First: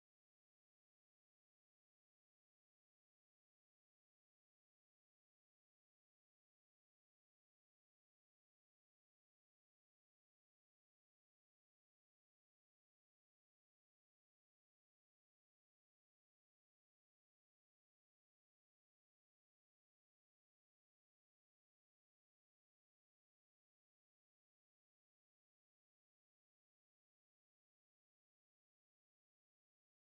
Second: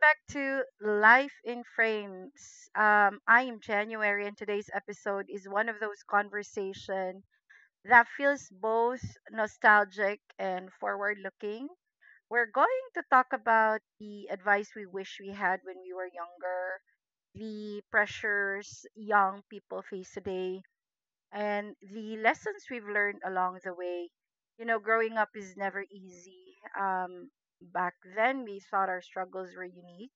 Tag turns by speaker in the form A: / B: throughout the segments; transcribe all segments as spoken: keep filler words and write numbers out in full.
A: back to Life in Frames. Um, I am January, and today's episode is one of those conversation that feels both nostalgic and forward-looking. We're going to talk about the advice we wish we had when we were younger, the pressures young people face today, and the lessons we've learned along the way. You know, growing up is never easy. Um, back then, we thought our struggles were unique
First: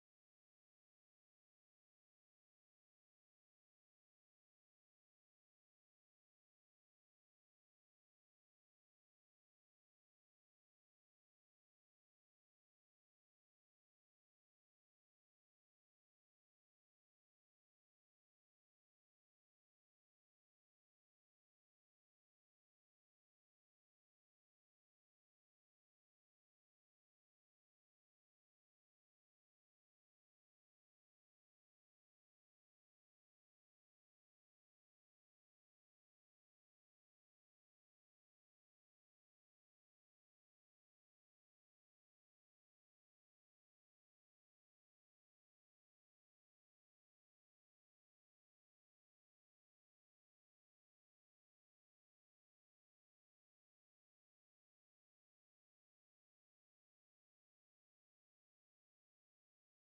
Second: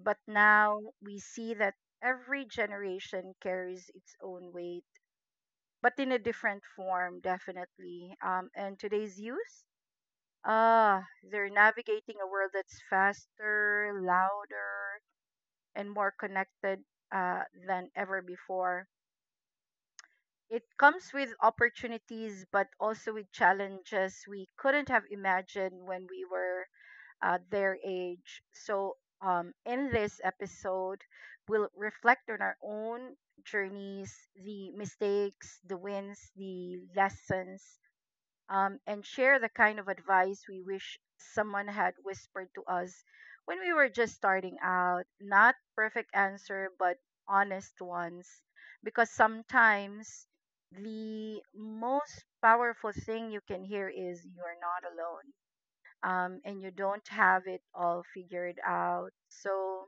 A: but now we see that every generation carries its own weight, but in a different form, definitely. Um, and today's youth, ah, they're navigating a world that's faster, louder, and more connected uh, than ever before. It comes with opportunities, but also with challenges we couldn't have imagined when we were uh, their age. So, um, in this episode, we'll reflect on our own journeys, the mistakes, the wins, the lessons, um, and share the kind of advice we wish someone had whispered to us when we were just starting out. Not perfect answer, but honest ones. Because sometimes the most powerful thing you can hear is you're not alone um, and you don't have it all figured out. So,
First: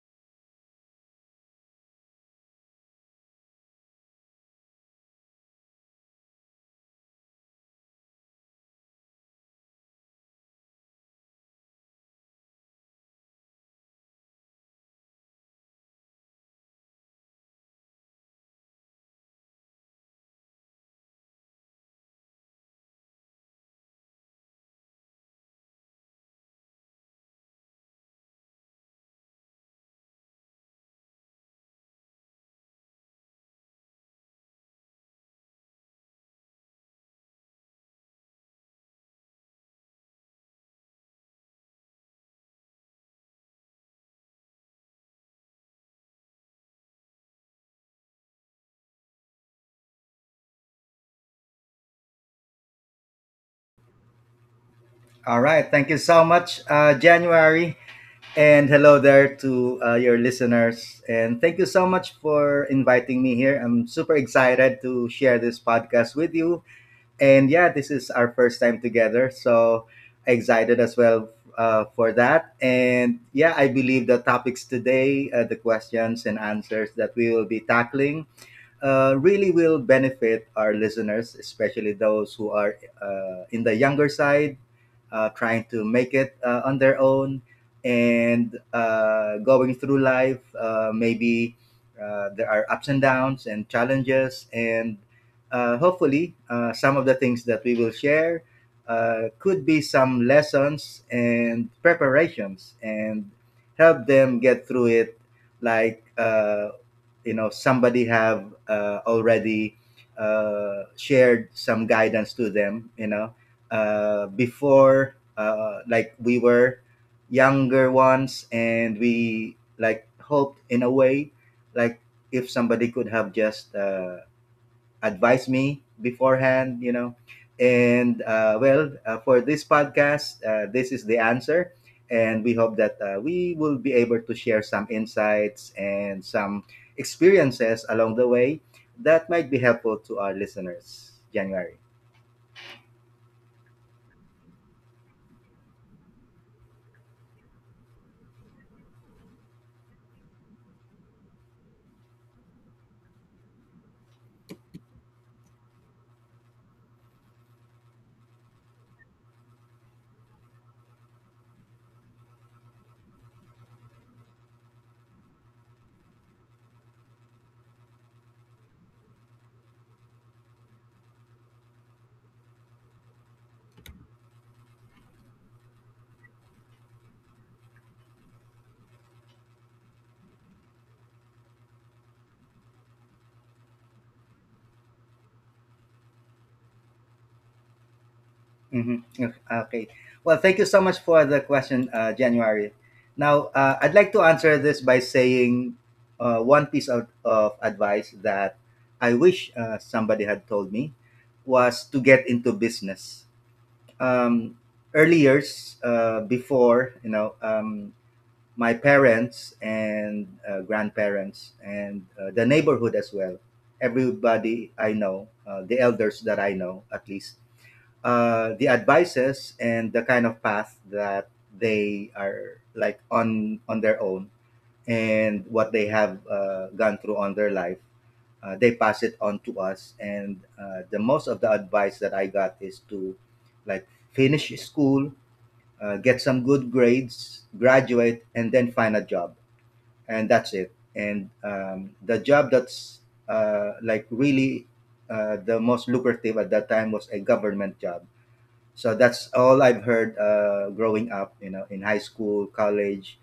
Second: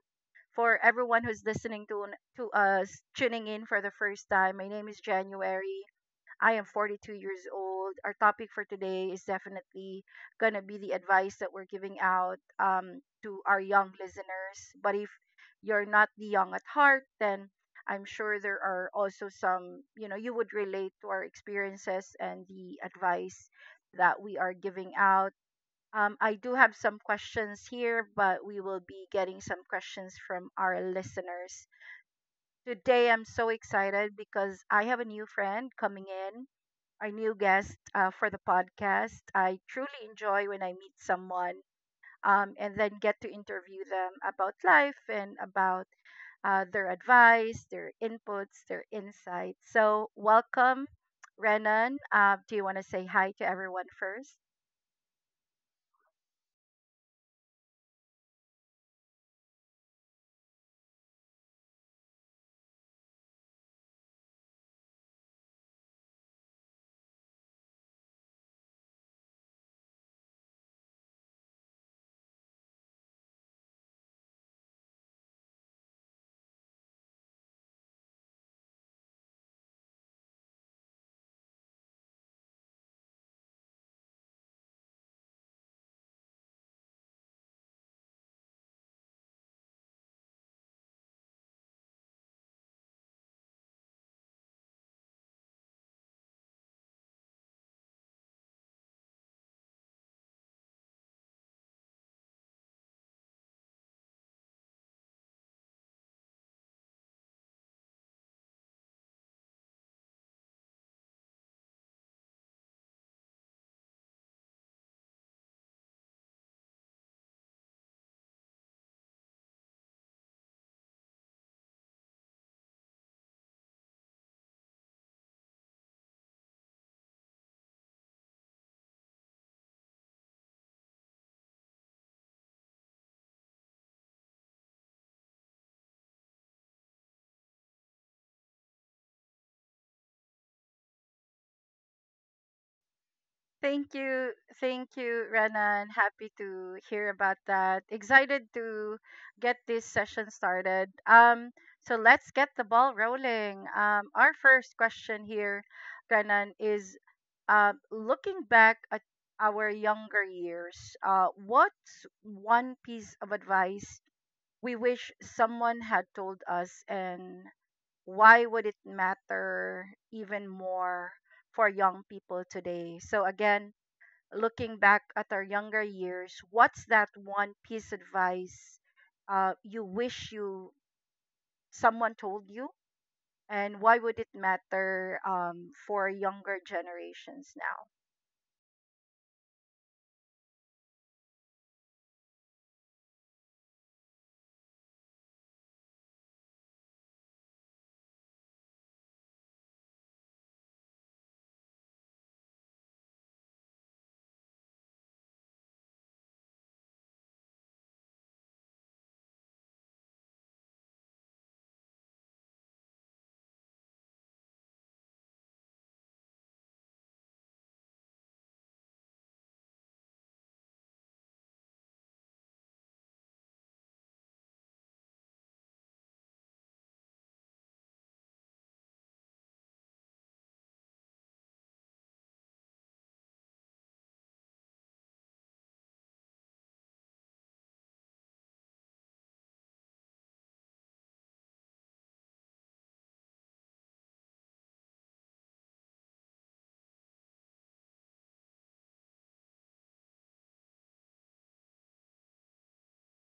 A: for everyone who's listening to to us tuning in for the first time, my name is January. I am forty-two years old. Our topic for today is definitely going to be the advice that we're giving out um, to our young listeners. But if you're not the young at heart, then I'm sure there are also some, you know, you would relate to our experiences and the advice that we are giving out. Um, I do have some questions here, but we will be getting some questions from our listeners. Today, I'm so excited because I have a new friend coming in, our new guest uh, for the podcast. I truly enjoy when I meet someone um, and then get to interview them about life and about uh, their advice, their inputs, their insights. So, welcome, Renan. Uh, do you want to say hi to everyone first?
B: All right. Thank you so much, uh, January. And hello there to uh, your listeners. And thank you so much for inviting me here. I'm super excited to share this podcast with you. And yeah, this is our first time together. So excited as well uh, for that. And yeah, I believe the topics today, uh, the questions and answers that we will be tackling uh, really will benefit our listeners, especially those who are uh, in the younger side, uh, trying to make it uh, on their own and uh, going through life. Uh, maybe uh, there are ups and downs and challenges, and uh, hopefully, uh, some of the things that we will share Uh, could be some lessons and preparations and help them get through it, like uh, you know, somebody have uh, already uh, shared some guidance to them, you know, uh, before, uh, like we were younger ones and we like hoped in a way, like if somebody could have just uh, advise me beforehand, you know. And uh, well, uh, for this podcast, uh, this is the answer. And we hope that uh, we will be able to share some insights and some experiences along the way that might be helpful to our listeners, January.
A: Thank you. Thank you, Renan. Happy to hear about that. Excited to get this session started. Um, so let's get the ball rolling. Um, our first question here, Renan, is uh, looking back at our younger years, uh, what's one piece of advice we wish someone had told us, and why would it matter even more for young people today? So, again, looking back at our younger years, what's that one piece advice uh, you wish you someone told you, and why would it matter um, for younger generations now?
B: Mhm. Okay. Okay. Well, thank you so much for the question, uh, January. Now, uh, I'd like to answer this by saying uh, one piece of, of advice that I wish uh, somebody had told me was to get into business. Um, Early years, uh, before, you know, um, my parents and uh, grandparents and uh, the neighborhood as well, everybody I know, uh, the elders that I know at least, uh, the advices and the kind of path that they are like on on their own, and what they have uh, gone through on their life, uh, they pass it on to us, and uh, the most of the advice that i got is to like finish school, uh, get some good grades, graduate, and then find a job, and that's it. And um, the job that's uh, like really uh, the most lucrative at that time was a government job. So that's all I've heard uh, growing up, you know, in high school, college,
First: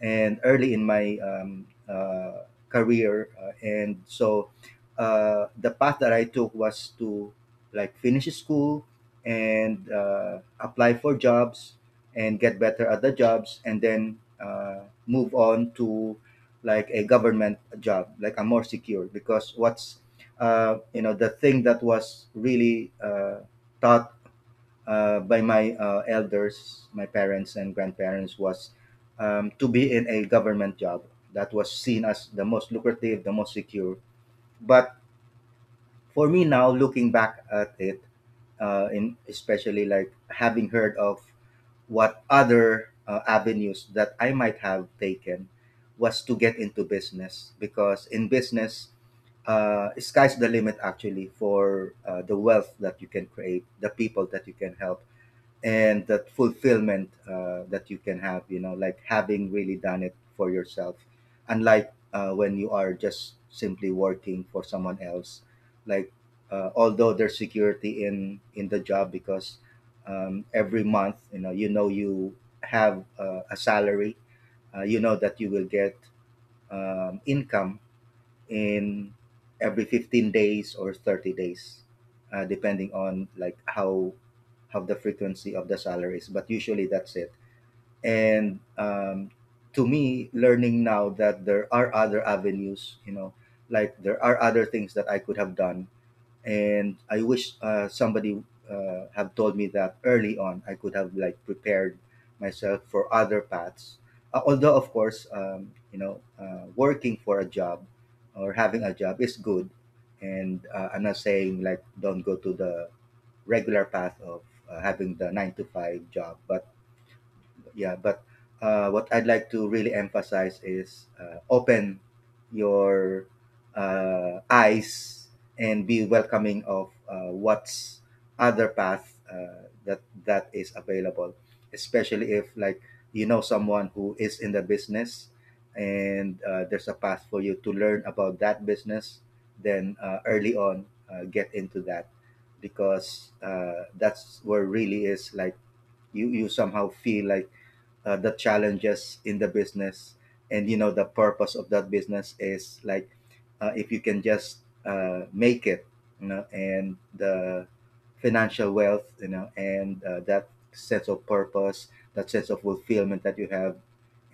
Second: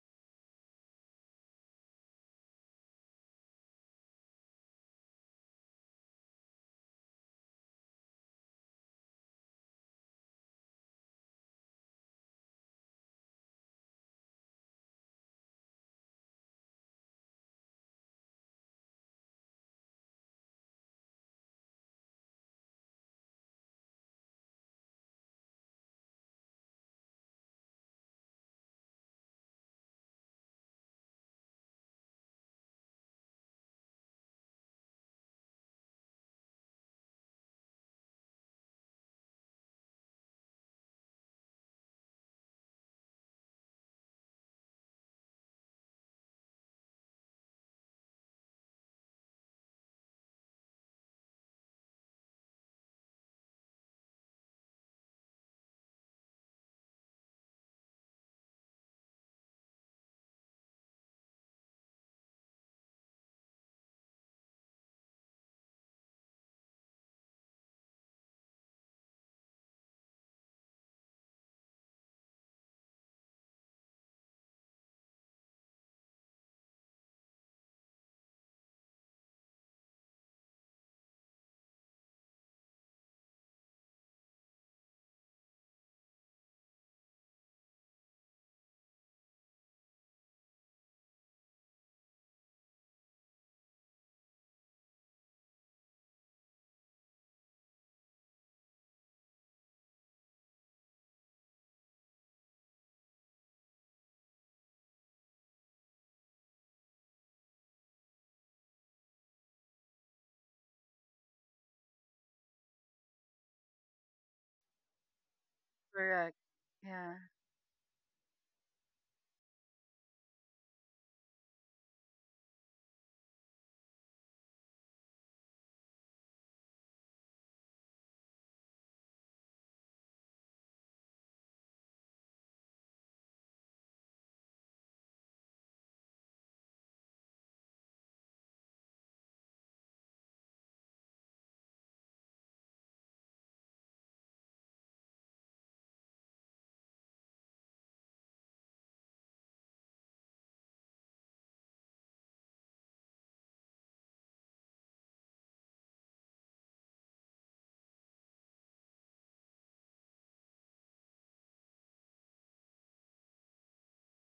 B: and early in my um, uh, career. Uh, and so uh, the path that I took was to like finish school and uh, apply for jobs and get better at the jobs and then uh, move on to like a government job, like a more secure. Because what's, uh, you know, the thing that was really uh, taught uh, by my uh, elders, my parents and grandparents, was um, to be in a government job. That was seen as the most lucrative, the most secure. But for me now, looking back at it, uh, in especially like having heard of what other uh, avenues that I might have taken, was to get into business, because in business, uh, sky's the limit actually for uh, the wealth that you can create, the people that you can help, and that fulfillment uh, that you can have, you know, like having really done it for yourself, unlike uh, when you are just simply working for someone else, like uh, although there's security in in the job, because um, every month, you know, you know you have uh, a salary, uh, you know that you will get um, income in every fifteen days or thirty days, uh, depending on like how how the frequency of the salary is, but usually that's it. And um, to me, learning now that there are other avenues, you know, like there are other things that i could have done, and I wish uh, somebody uh, have told me that early on. I could have like prepared myself for other paths. Uh, although of course, um, you know, uh, working for a job or having a job is good, and uh, I'm not saying like don't go to the regular path of uh, having the nine to five
A: Correct.
B: job, but
A: Yeah.
B: yeah, but uh, what I'd like to really emphasize is uh, open your uh, eyes and be welcoming of uh, what's other path uh, that that is available, especially if like you know someone who is in the business, and uh, there's a path for you to learn about that business, then uh, early on uh, get into that, because uh, that's where really is like you you somehow feel like uh, the challenges in the business, and you know the purpose of that business is like uh, if you can just uh, make it, you know, and the financial wealth, you know, and uh, that sense of purpose, that sense of fulfillment that you have,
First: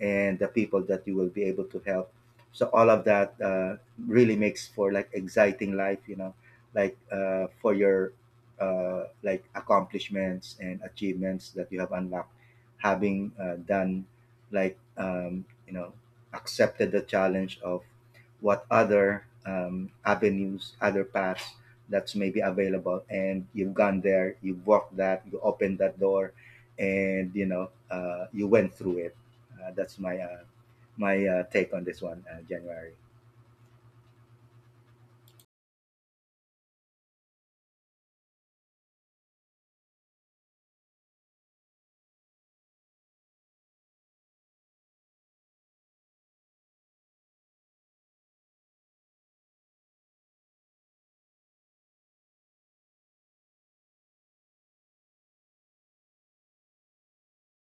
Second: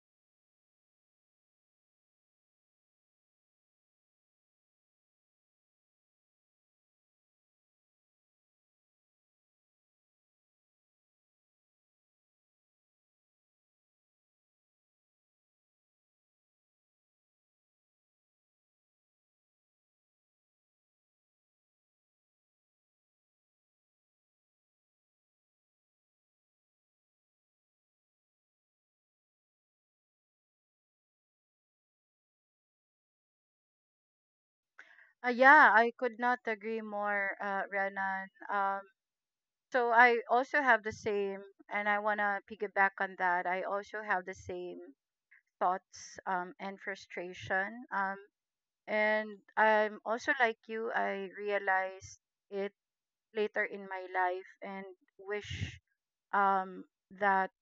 B: and the people that you will be able to help. So all of that uh, really makes for like exciting life, you know, like uh, for your uh, like accomplishments and achievements that you have unlocked, having uh, done like um, you know, accepted the challenge of what other um, avenues, other paths that's maybe available, and you've gone there, you've walked that, you opened that door, and you know uh, you went through it. Uh, that's my uh, my uh, take on this one, uh, January.
A: Uh, yeah, I could not agree more, uh, Renan. Um, so I also have the same, and I want to piggyback on that. I also have the same thoughts um, and frustration. Um, And I'm also like you, I realized it later in my life and wish um, that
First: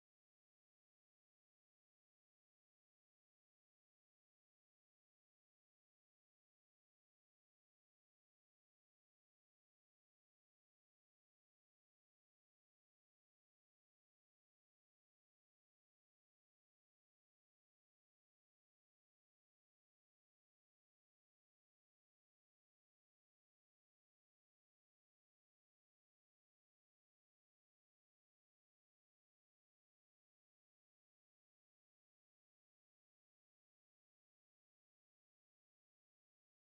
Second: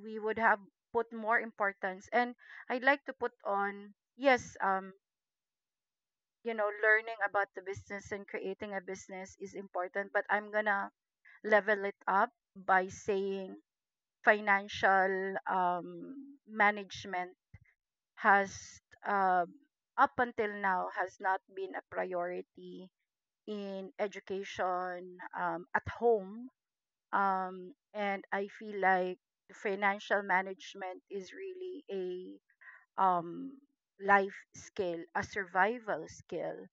A: we would have put more importance. And I'd like to put on, yes, um, you know, learning about the business and creating a business is important, but I'm gonna level it up by saying financial um, management has, uh, up until now, has not been a priority in education um, at home. Um, and I feel like financial management is really a um, life skill, a survival skill.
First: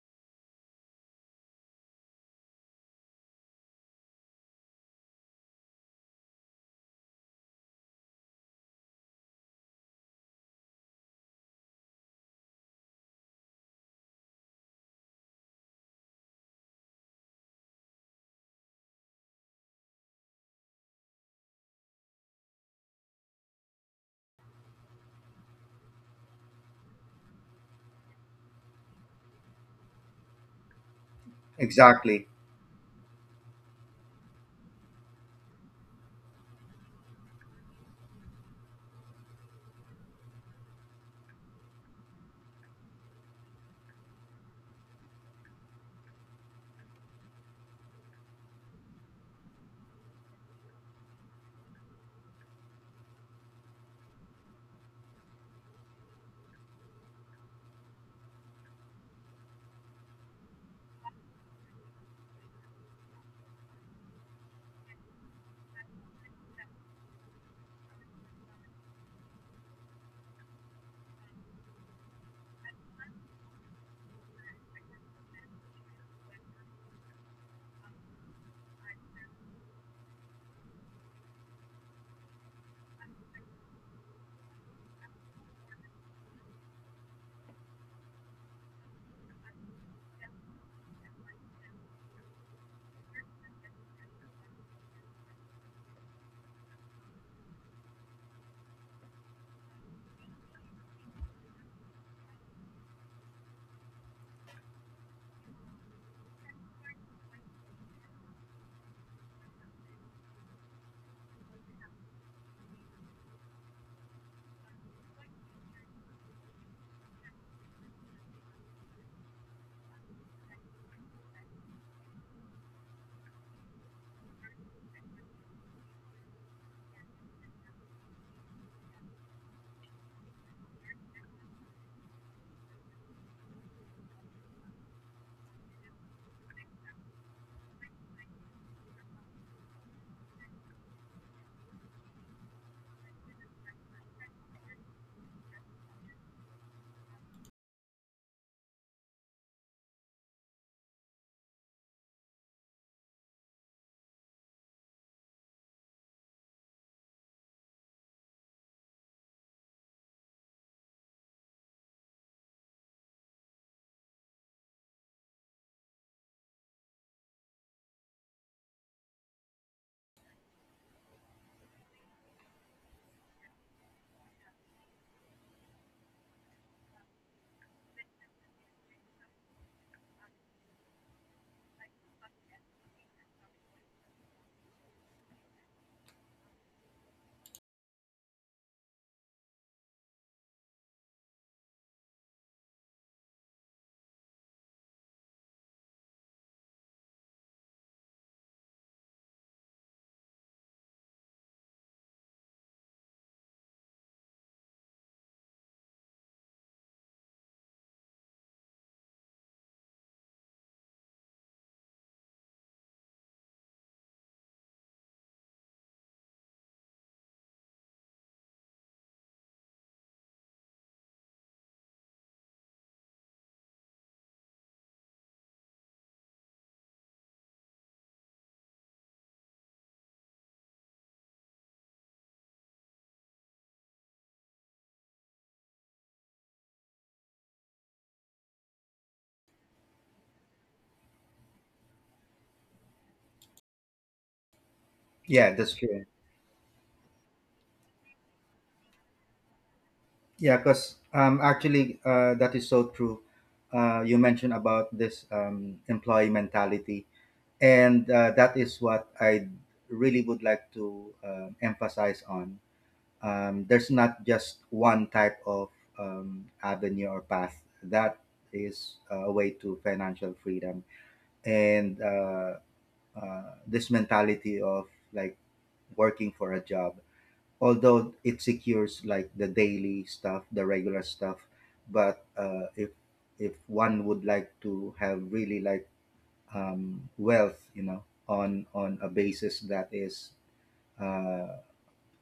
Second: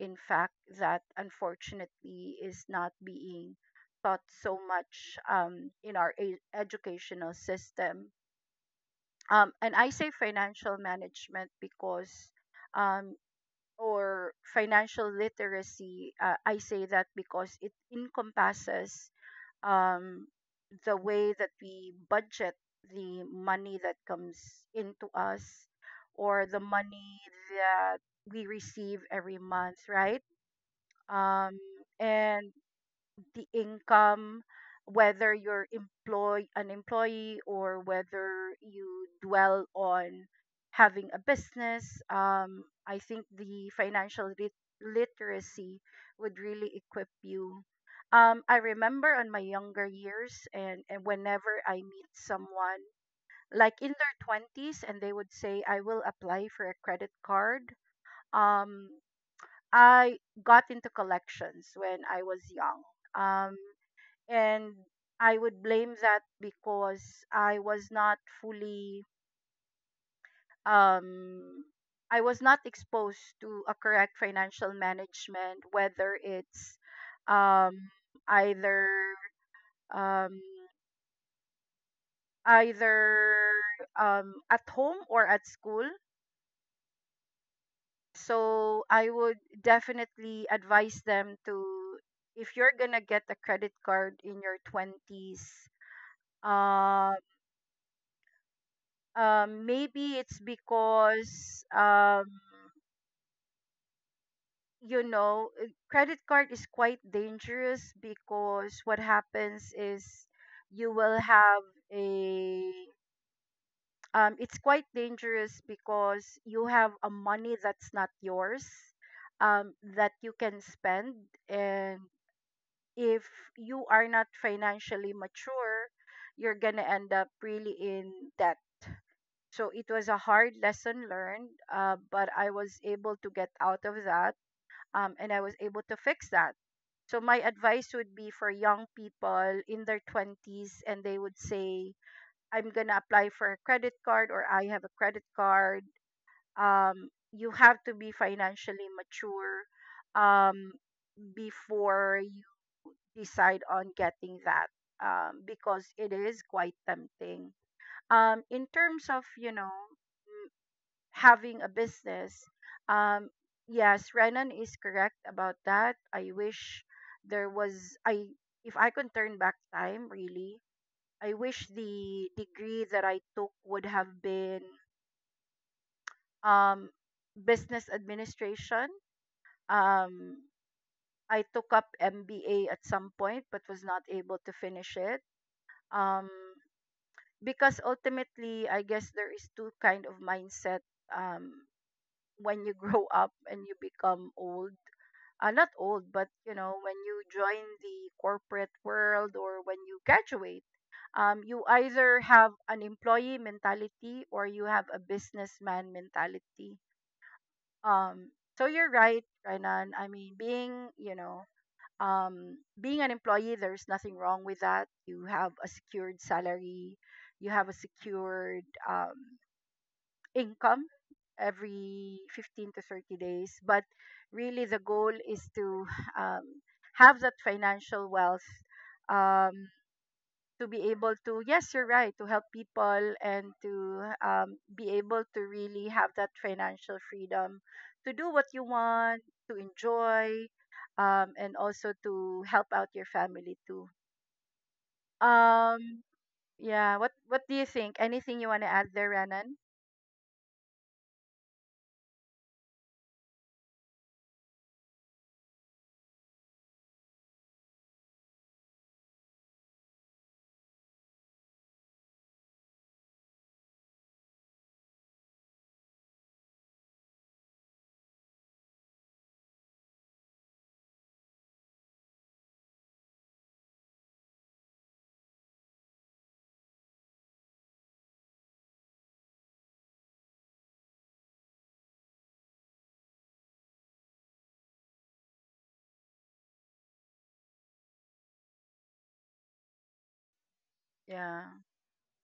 A: In fact, that unfortunately is not being taught so much um, in our e- educational system. Um, and I say financial management because um, or financial literacy, uh, I say that because it encompasses um, the way that we budget the money that comes into us or the money that we receive every month, right? Um,
B: Exactly.
A: and the income, whether you're employ an employee or whether you dwell on having a business. Um, I think the financial lit- literacy would really equip you. Um, I remember on my younger years and, and whenever I meet someone like in their twenties and they would say I will apply for a credit card. Um, I got into collections when I was young. Um, and I would blame that because I was not fully um I was not exposed to a correct financial management whether it's um either um either um at home or at school so I would definitely advise them to if you're going to get a credit card in your twenties um, maybe it's because um, you know uh, credit card is quite dangerous because what happens is you will have a um, it's quite dangerous because you have a money that's not yours um, that you can spend and if you are not financially mature you're gonna end up really in debt. So it was a hard lesson learned, uh, but I was able to get out of that um, and I was able to fix that. So my advice would be for young people in their twenties and they would say, I'm going to apply for a credit card or I have a credit card. Um, you have to be financially mature um, before you decide on getting that um, because it is quite tempting. Um, in terms of, you know, mm, having a business. Um, yes, Renan is correct about that. I wish there was I if I could turn back time really, I wish the degree that I took would have been um, business administration. Um, I took up M B A at some point but was not able to finish it. Um, because ultimately, I guess there is two kind of mindset um, when you grow up and you become old, uh, not old, but you know, when you join the corporate world or when you graduate, um, you either have an employee mentality or you have a businessman mentality. Um, so you're right, Renan. I mean, being you know, um, being an employee, there's nothing wrong with that. You have a secured salary, you have a secured um, income every fifteen to thirty days but really the goal is to um, have that financial wealth um, to be able to yes you're right to help people and to um, be able to really have that financial freedom to do what you want to enjoy, um, and also to help out your family too.
B: Yeah, that's
A: um,
B: true.
A: yeah, what what do you think, anything you want to add there, Renan?
B: Yeah, because um, actually, uh, that is so true. Uh, you mentioned about this um, employee mentality, and uh, that is what I really would like to uh, emphasize on. Um, there's not just one type of um, avenue or path that is uh, a way to financial freedom, and uh, uh, this mentality of like working for a job, although it secures like the daily stuff, the regular stuff. But uh, if if one would like to have really like um, wealth, you know, on on a basis that is
A: Yeah.
B: uh,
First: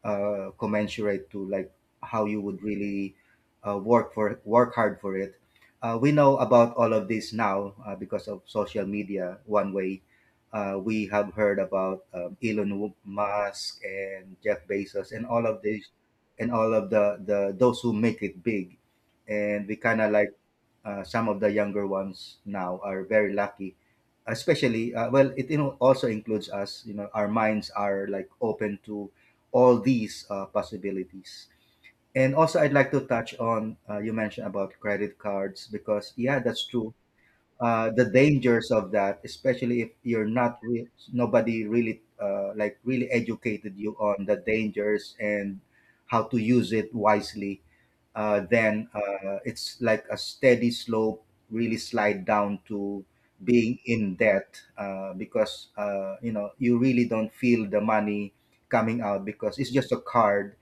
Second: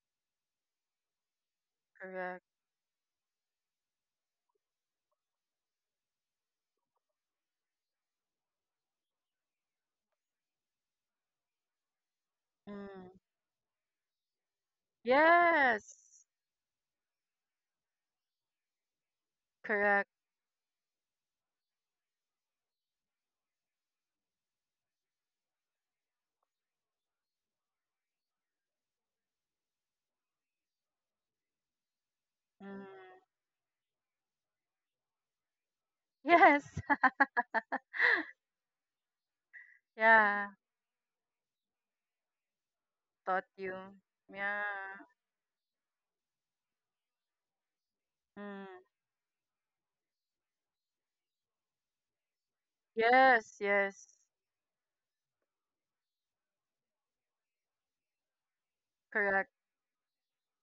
B: uh, commensurate to like how you
A: Correct.
B: would really uh, work for work hard for it. Uh, we know about all of this now uh, because of social media. One way uh, we have heard about um, Elon Musk and Jeff Bezos and all of this,
A: Yes.
B: and all of the the those who make it big, and we kind
A: Correct.
B: of like uh, some of the younger ones now are very lucky, especially uh, well it you know, also includes us, you know, our minds are like open to all these uh, possibilities. And also i'd
A: Mm.
B: like to touch on uh, you mentioned about credit cards, because yeah,
A: Yes.
B: that's true, uh, the dangers of that, especially if you're
A: Yeah.
B: not re- nobody really uh, like really
A: Taught you.
B: educated you on the
A: Yeah.
B: dangers and how to use it wisely, uh, then
A: Mm.
B: uh, it's like a steady slope, really slide down to
A: Yes.
B: being
A: Yes.
B: in debt, uh, because uh, you know you really don't feel the money coming out
A: Correct.
B: because it's just a card,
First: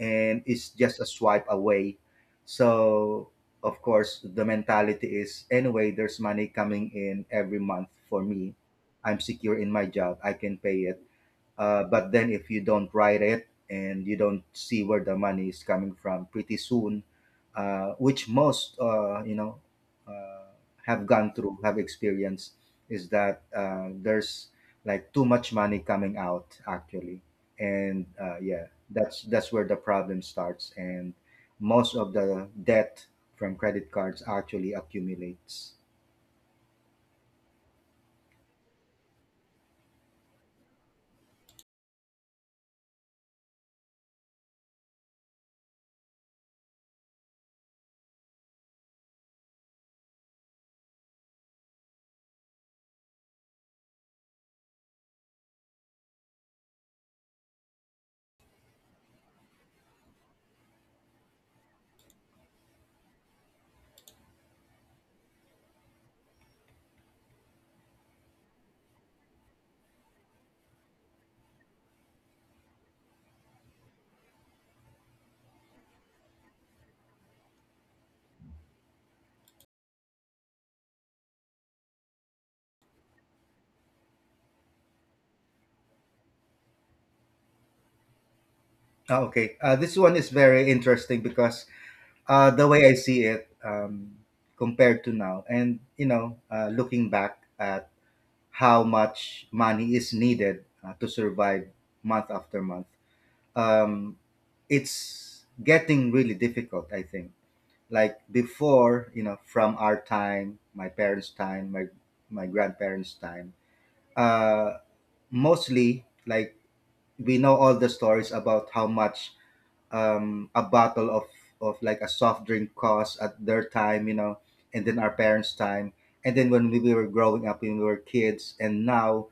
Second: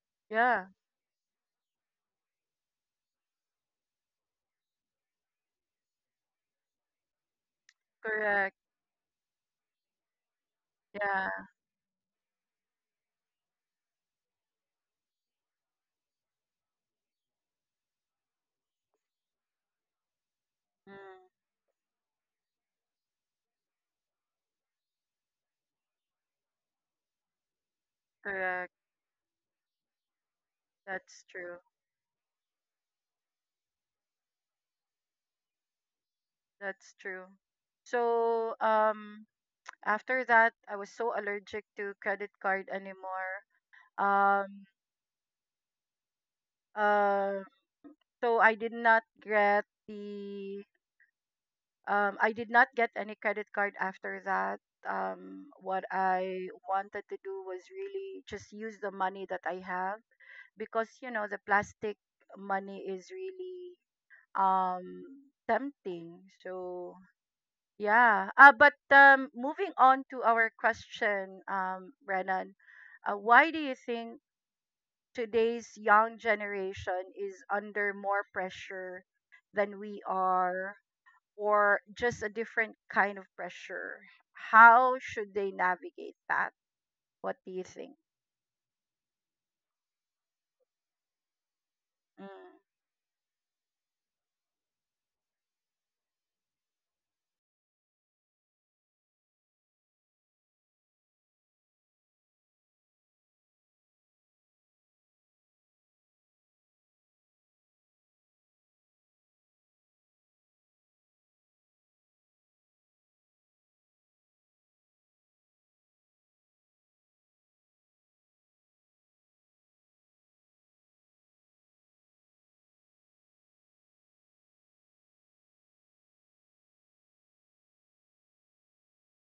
B: and
A: Yeah.
B: it's just a swipe away. So of course the mentality is, anyway, there's money coming in every month for me.
A: Correct.
B: I'm secure in my job. I can pay it,
A: Yeah.
B: uh, but then if you don't write it and you don't see where the money is coming from pretty soon, uh, which most uh, you know uh, have
A: Mm.
B: gone through, have experienced, is that uh, there's like too much money coming out actually, and uh, yeah,
A: Correct.
B: that's that's where the problem starts, and
A: That's true.
B: most of the debt from credit cards actually accumulates.
A: That's true. So um after that I was so allergic to credit card anymore. Um uh so I did not get the Um, I did not get any credit card after that. Um, what I wanted to do was really just use the money that I have because you know the plastic money is really um tempting. So yeah. Uh, but um, moving on to our question, um, Renan, uh, why do you think today's young generation is under more pressure than we are or just a different kind of pressure? How should they navigate that? What do you think?
B: Ah, okay, uh, this one is very interesting because Uh,
A: Mm.
B: the way I see it, um, compared to now, and you know, uh, looking back at how much money is needed uh, to survive month after month, um, it's getting really difficult. I think, like before, you know, from our time, my parents' time, my my grandparents' time, uh, mostly like we know all the stories about how much um, a bottle of of like a soft drink cost at their time, you know, and then our parents' time, and then when we were growing up, when we were kids, and now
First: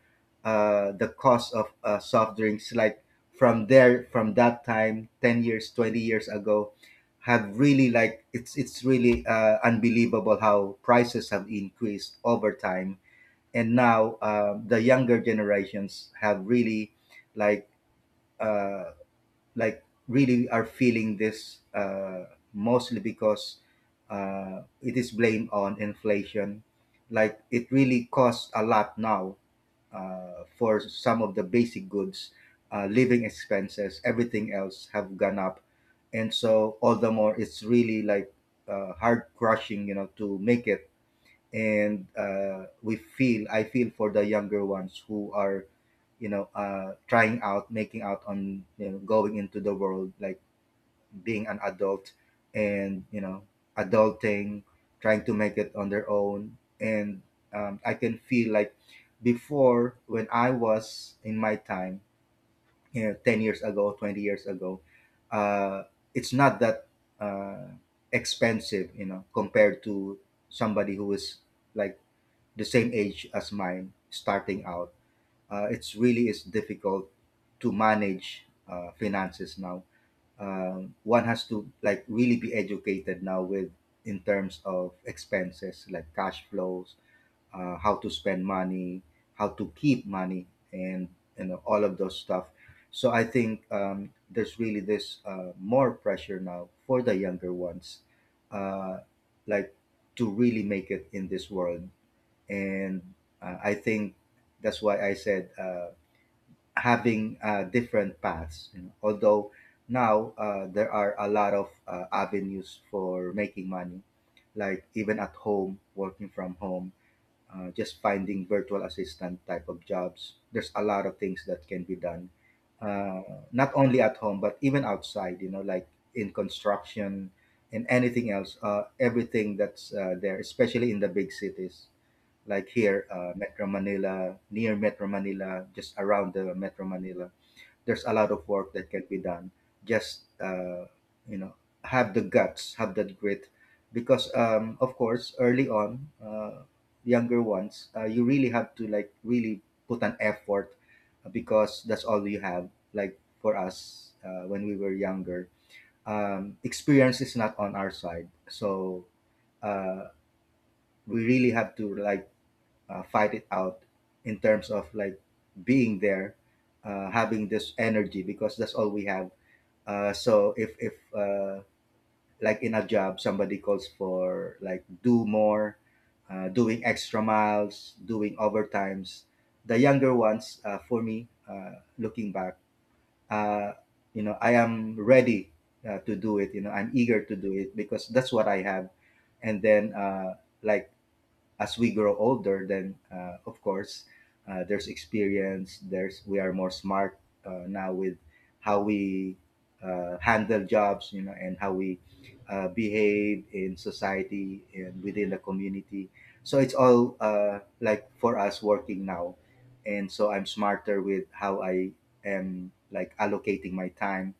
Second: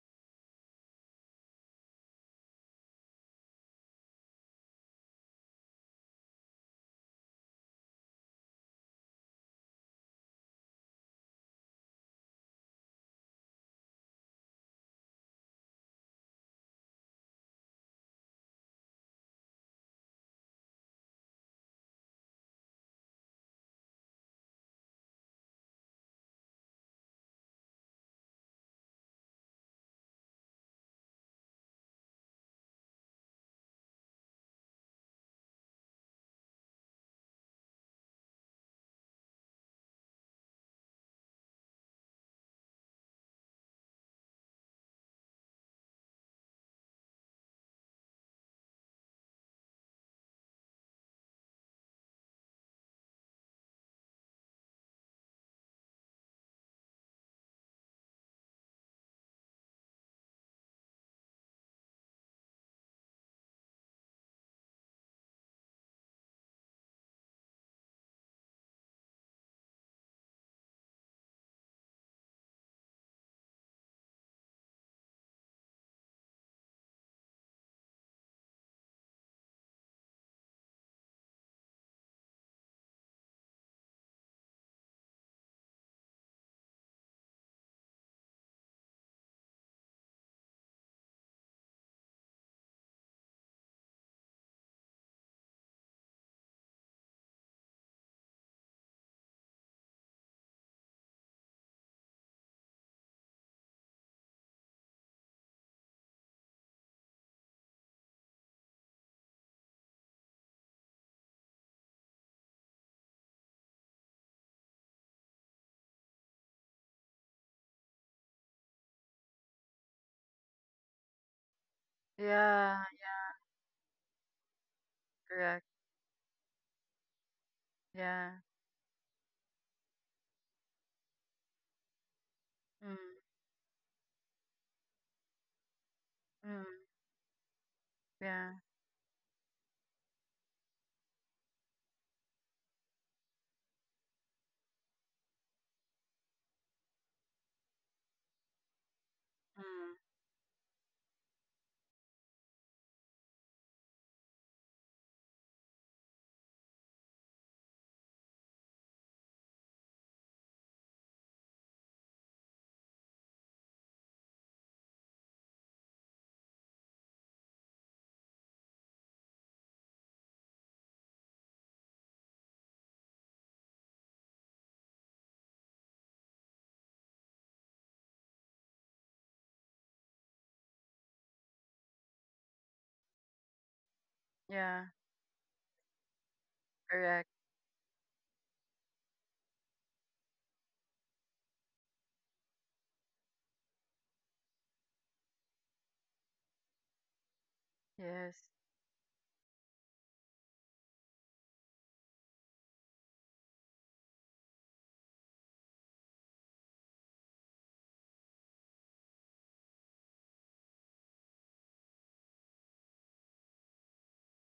B: uh, the cost of uh, soft drinks, like from there, from that time, ten years, twenty years ago, have really like it's it's really uh, unbelievable how prices have increased over time, and now uh, the younger generations have really like. Uh, like really are feeling this, uh, mostly because uh, it is blamed on inflation. Like it really costs a lot now, uh, for some of the basic goods, uh, living expenses, everything else have gone up, and so all the more it's really like uh, hard crushing, you know, to make it. And uh, we feel I feel for the younger ones who are you know uh, trying out making out on you know going into the world, like being an adult and you know adulting, trying to make it on their own. And um, I can feel like before when I was in my time, you know, ten years ago, twenty years ago, uh, it's not that uh, expensive, you know, compared to somebody who is like the same age as mine starting out. Uh, it's really is difficult to manage uh, finances now. Um, one has to like really be educated now with in terms of expenses like cash flows, uh, how to spend money, how to keep money, and you know all of those stuff. So I think, um, there's really this uh, more pressure now for the younger ones, uh, like to really make it in this world. And uh, I think that's why I said, uh, having uh, different paths. You know? Although now, uh, there are a lot of uh, avenues for making money, like even at home, working from home, uh, just finding virtual assistant type of jobs. There's a lot of things that can be done,
A: Yeah,
B: uh,
A: yeah,
B: not only at home but even outside. You know,
A: correct.
B: like in construction and
A: Yeah.
B: anything else. Uh, everything that's uh, there, especially in the big cities, like
A: Mm,
B: here, uh, Metro Manila, near Metro Manila, just around the
A: mm,
B: Metro Manila, there's a lot of
A: yeah.
B: work that can be done. Just uh, you know, have the guts, have that grit, because um, of course, early on, uh, younger ones, uh, you really have to like really
A: Mm,
B: put an effort, uh, because that's all you have. Like for us, uh, when we were younger, um, experience is not on our side, so uh, we really have to like uh, fight it out in terms of like being there, uh, having this energy because that's all we have. Uh, so if if uh, like in a job somebody calls for like do more, uh, doing extra miles, doing overtimes, the younger ones, uh, for me, uh, looking back, uh, you know I
A: yeah,
B: am ready, uh, to do it. You know I'm eager
A: correct.
B: to do it because that's what I have, and then uh, like as we grow older, then uh, of course uh, there's experience. There's we are more smart uh, now with
A: Yes.
B: how we uh, handle jobs, you know, and how we uh, behave in society and within the community. So it's all uh, like for us working now, and so I'm smarter with how I am like allocating my time.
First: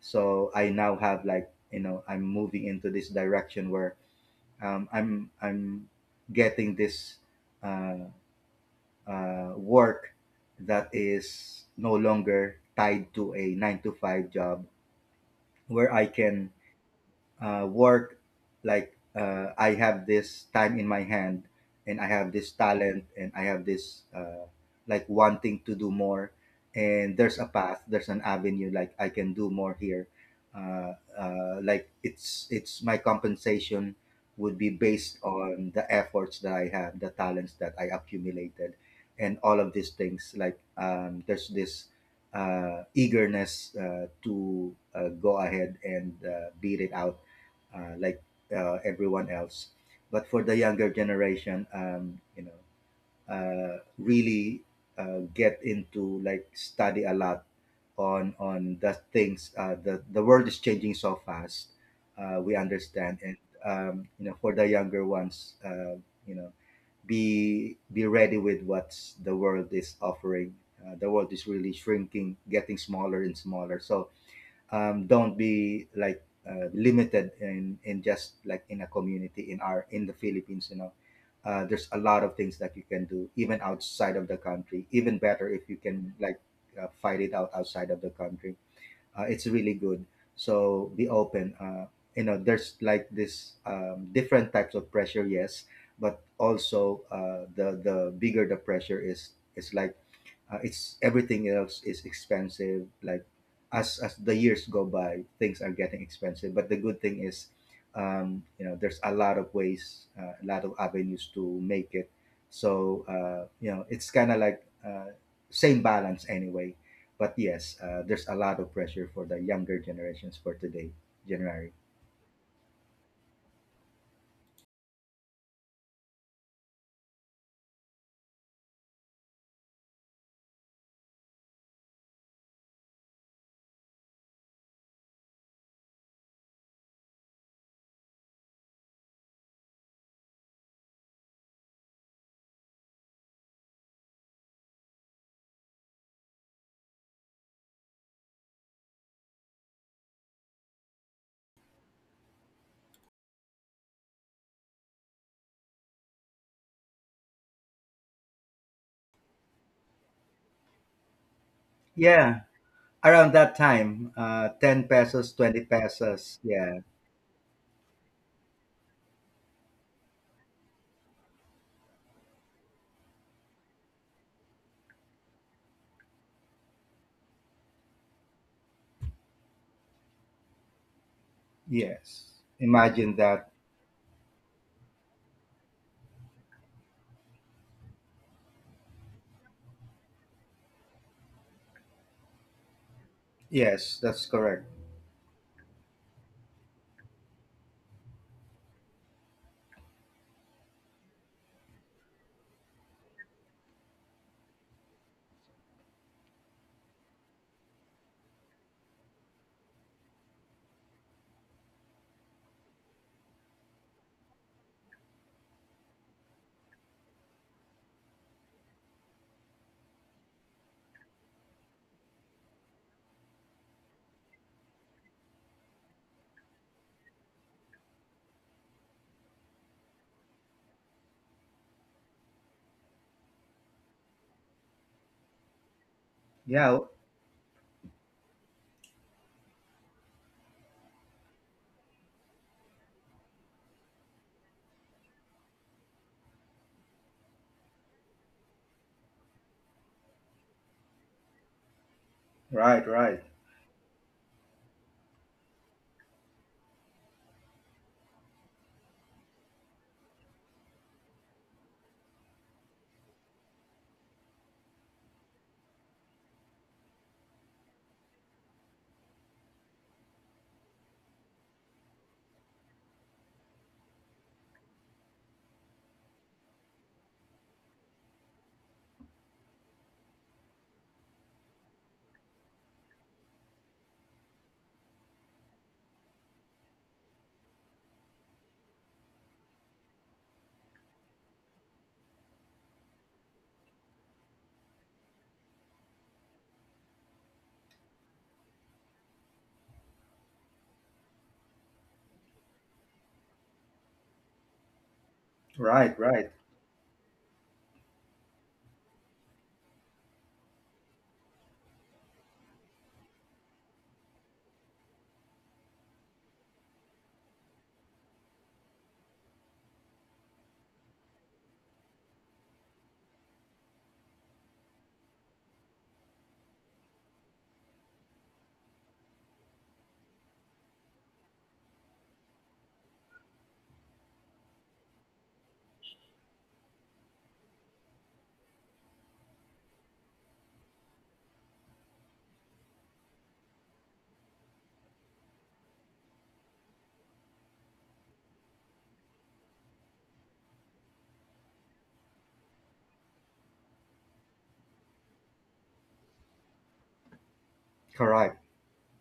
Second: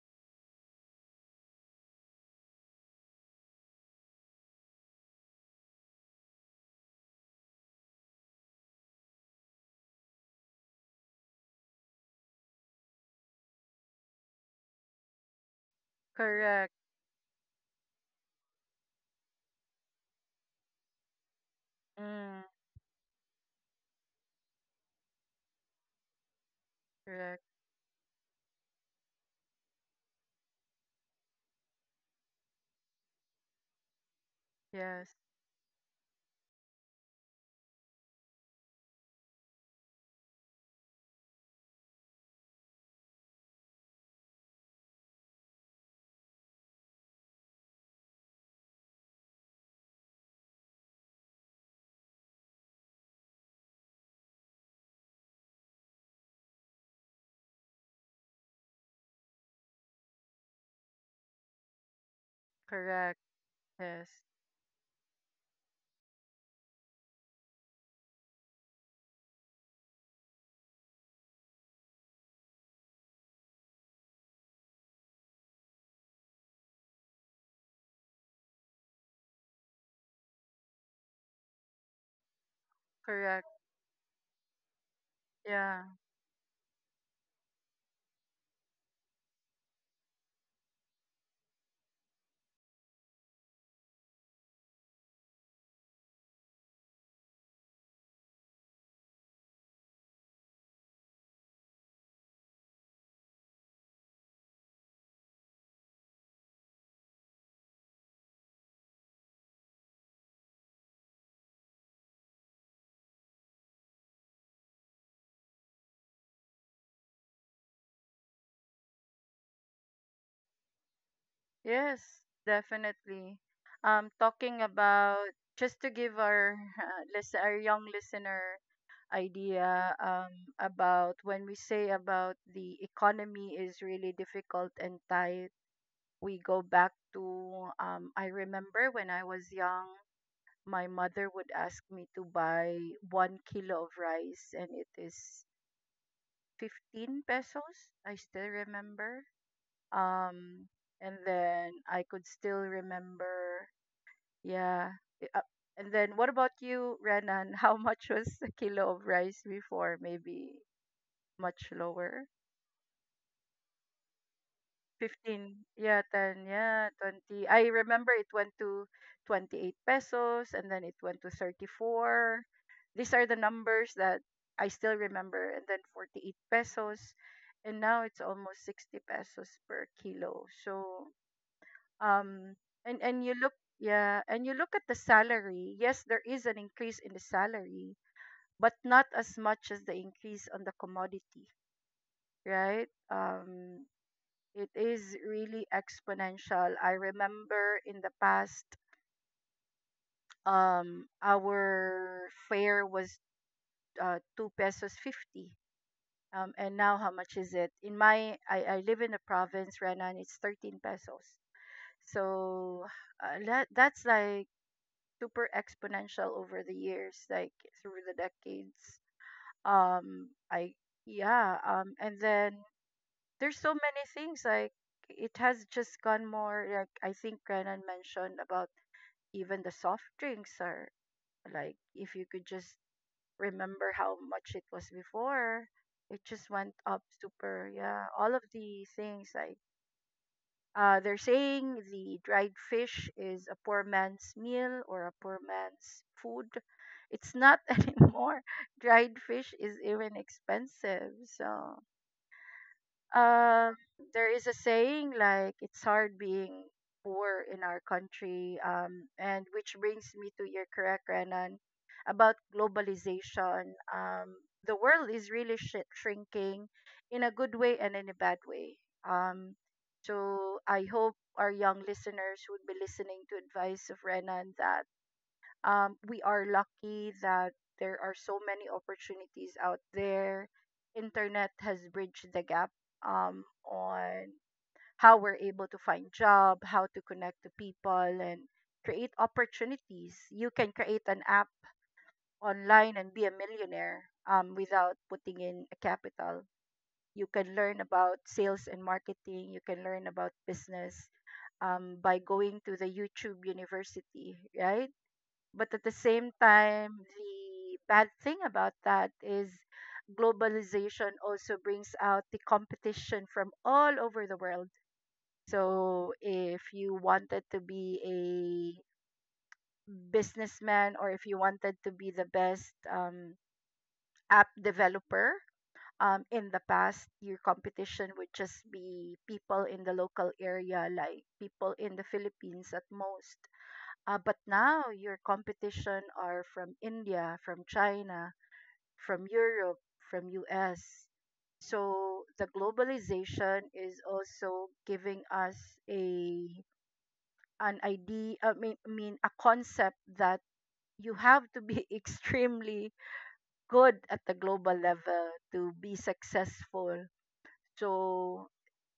B: So I now have like you know I'm moving into this direction where um, I'm I'm getting this uh, uh, work that is no longer tied to a nine to five job, where I can
A: Correct.
B: uh, work. Like uh, I have this time in my hand and I have
A: Mm,
B: this talent and I have this, uh, like, wanting to do more, and there's
A: correct.
B: a path, there's an avenue like I can do more here. Uh, uh, like it's it's my compensation would be
A: Yes.
B: based on the efforts that I have, the talents that I accumulated, and all of these things. Like um, there's this uh, eagerness uh, to uh, go ahead and uh, beat it out, uh, like uh, everyone else. But for the younger generation, um, you know, uh, really uh, get into like study a lot on on the things. Uh, the the world is changing so fast. Uh, we understand,
A: Correct.
B: and um,
A: Yes.
B: you know, for the younger ones, uh, you know, be be ready with what the world is offering. Uh, the world is really shrinking, getting smaller and smaller. So um, don't be like uh, limited in in just like in a community in our in the Philippines. You know, uh, there's a lot of things that you can do
A: Correct.
B: even outside of the country. Even better if you
A: Yeah.
B: can like uh, fight it out outside of the country. Uh, it's really good. So be open. Uh, you know, there's like this um, different types of pressure. Yes, but also uh, the the bigger the pressure is, is like uh, it's everything else is expensive. Like as as the years go by, things are getting expensive. But the good thing is, um, you know, there's a lot of ways, uh, a lot of avenues to make it. So uh, you know, it's kind of like uh, same balance anyway. But yes, uh, there's a lot of pressure for the younger generations for today, January.
A: Yes, definitely. Um talking about, just to give our uh, listen, our young listener idea um, about when we say about the economy is really difficult and tight. We go back to, um, I remember when I was young, my mother would ask me to buy one kilo of rice, and it is fifteen pesos. I still remember. Um, and then I could still remember, yeah. i- uh, And then what about you, Renan? How much was a kilo of rice before? Maybe much lower.
B: Yeah, around that time, uh, ten pesos,
A: fifteen,
B: twenty
A: yeah, ten,
B: pesos. Yeah,
A: yeah, twenty. I remember it went to twenty-eight pesos and then it went to thirty-four. These are the numbers that I still remember. And then forty-eight pesos. And now it's almost sixty pesos per kilo. So,
B: yes.
A: um, and,
B: Imagine
A: and you
B: that.
A: look, yeah, and you look at the salary. Yes, there is an increase in the salary, but not as much as the increase on the commodity, right? Um,
B: Yes, that's correct.
A: It is really exponential. I remember in the past, um, our fare was uh, two pesos fifty. Um, and now how much is it? In my, I, I live in the province, Renan. It's thirteen pesos. So uh, that that's like super exponential over the years, like through the decades. Um, I yeah. Um, and then there's so many things like it has just gone more like I think Renan mentioned about even the soft drinks are like if you could just remember how much it was before, it just went
B: Yeah,
A: up super yeah. All of the things like uh they're saying the dried fish is a poor man's meal or a poor man's food. It's not anymore. Dried fish is even expensive. So
B: right, right,
A: Um, there is a saying like it's hard being poor in our country, um, and which brings me to your correct, Renan, about globalization. Um, the world is really sh- shrinking in a good way and in a bad way. Um, so I hope our young listeners would be listening to advice of Renan that um, we are lucky that there are so many opportunities out there. Internet has bridged the gap um, on how we're able to find job, how to connect to people, and create opportunities. You can create an app online and be a millionaire um, without putting in a capital. You can learn about sales and marketing. You can learn about business um, by going to the YouTube University, right? But at the
B: right, right,
A: same time, the bad thing about that is globalization also brings out the competition from all over the world. So if you wanted to be a businessman or if you wanted to be the best um, app developer, um, in the past, your competition would just be people in the local area, like people in the Philippines at most. Uh, but now your competition are from India, from China, from Europe, from U S. So the globalization is also giving us a an idea, I mean, I mean a concept that you have to be extremely good at the global level to be successful.
B: correct,
A: So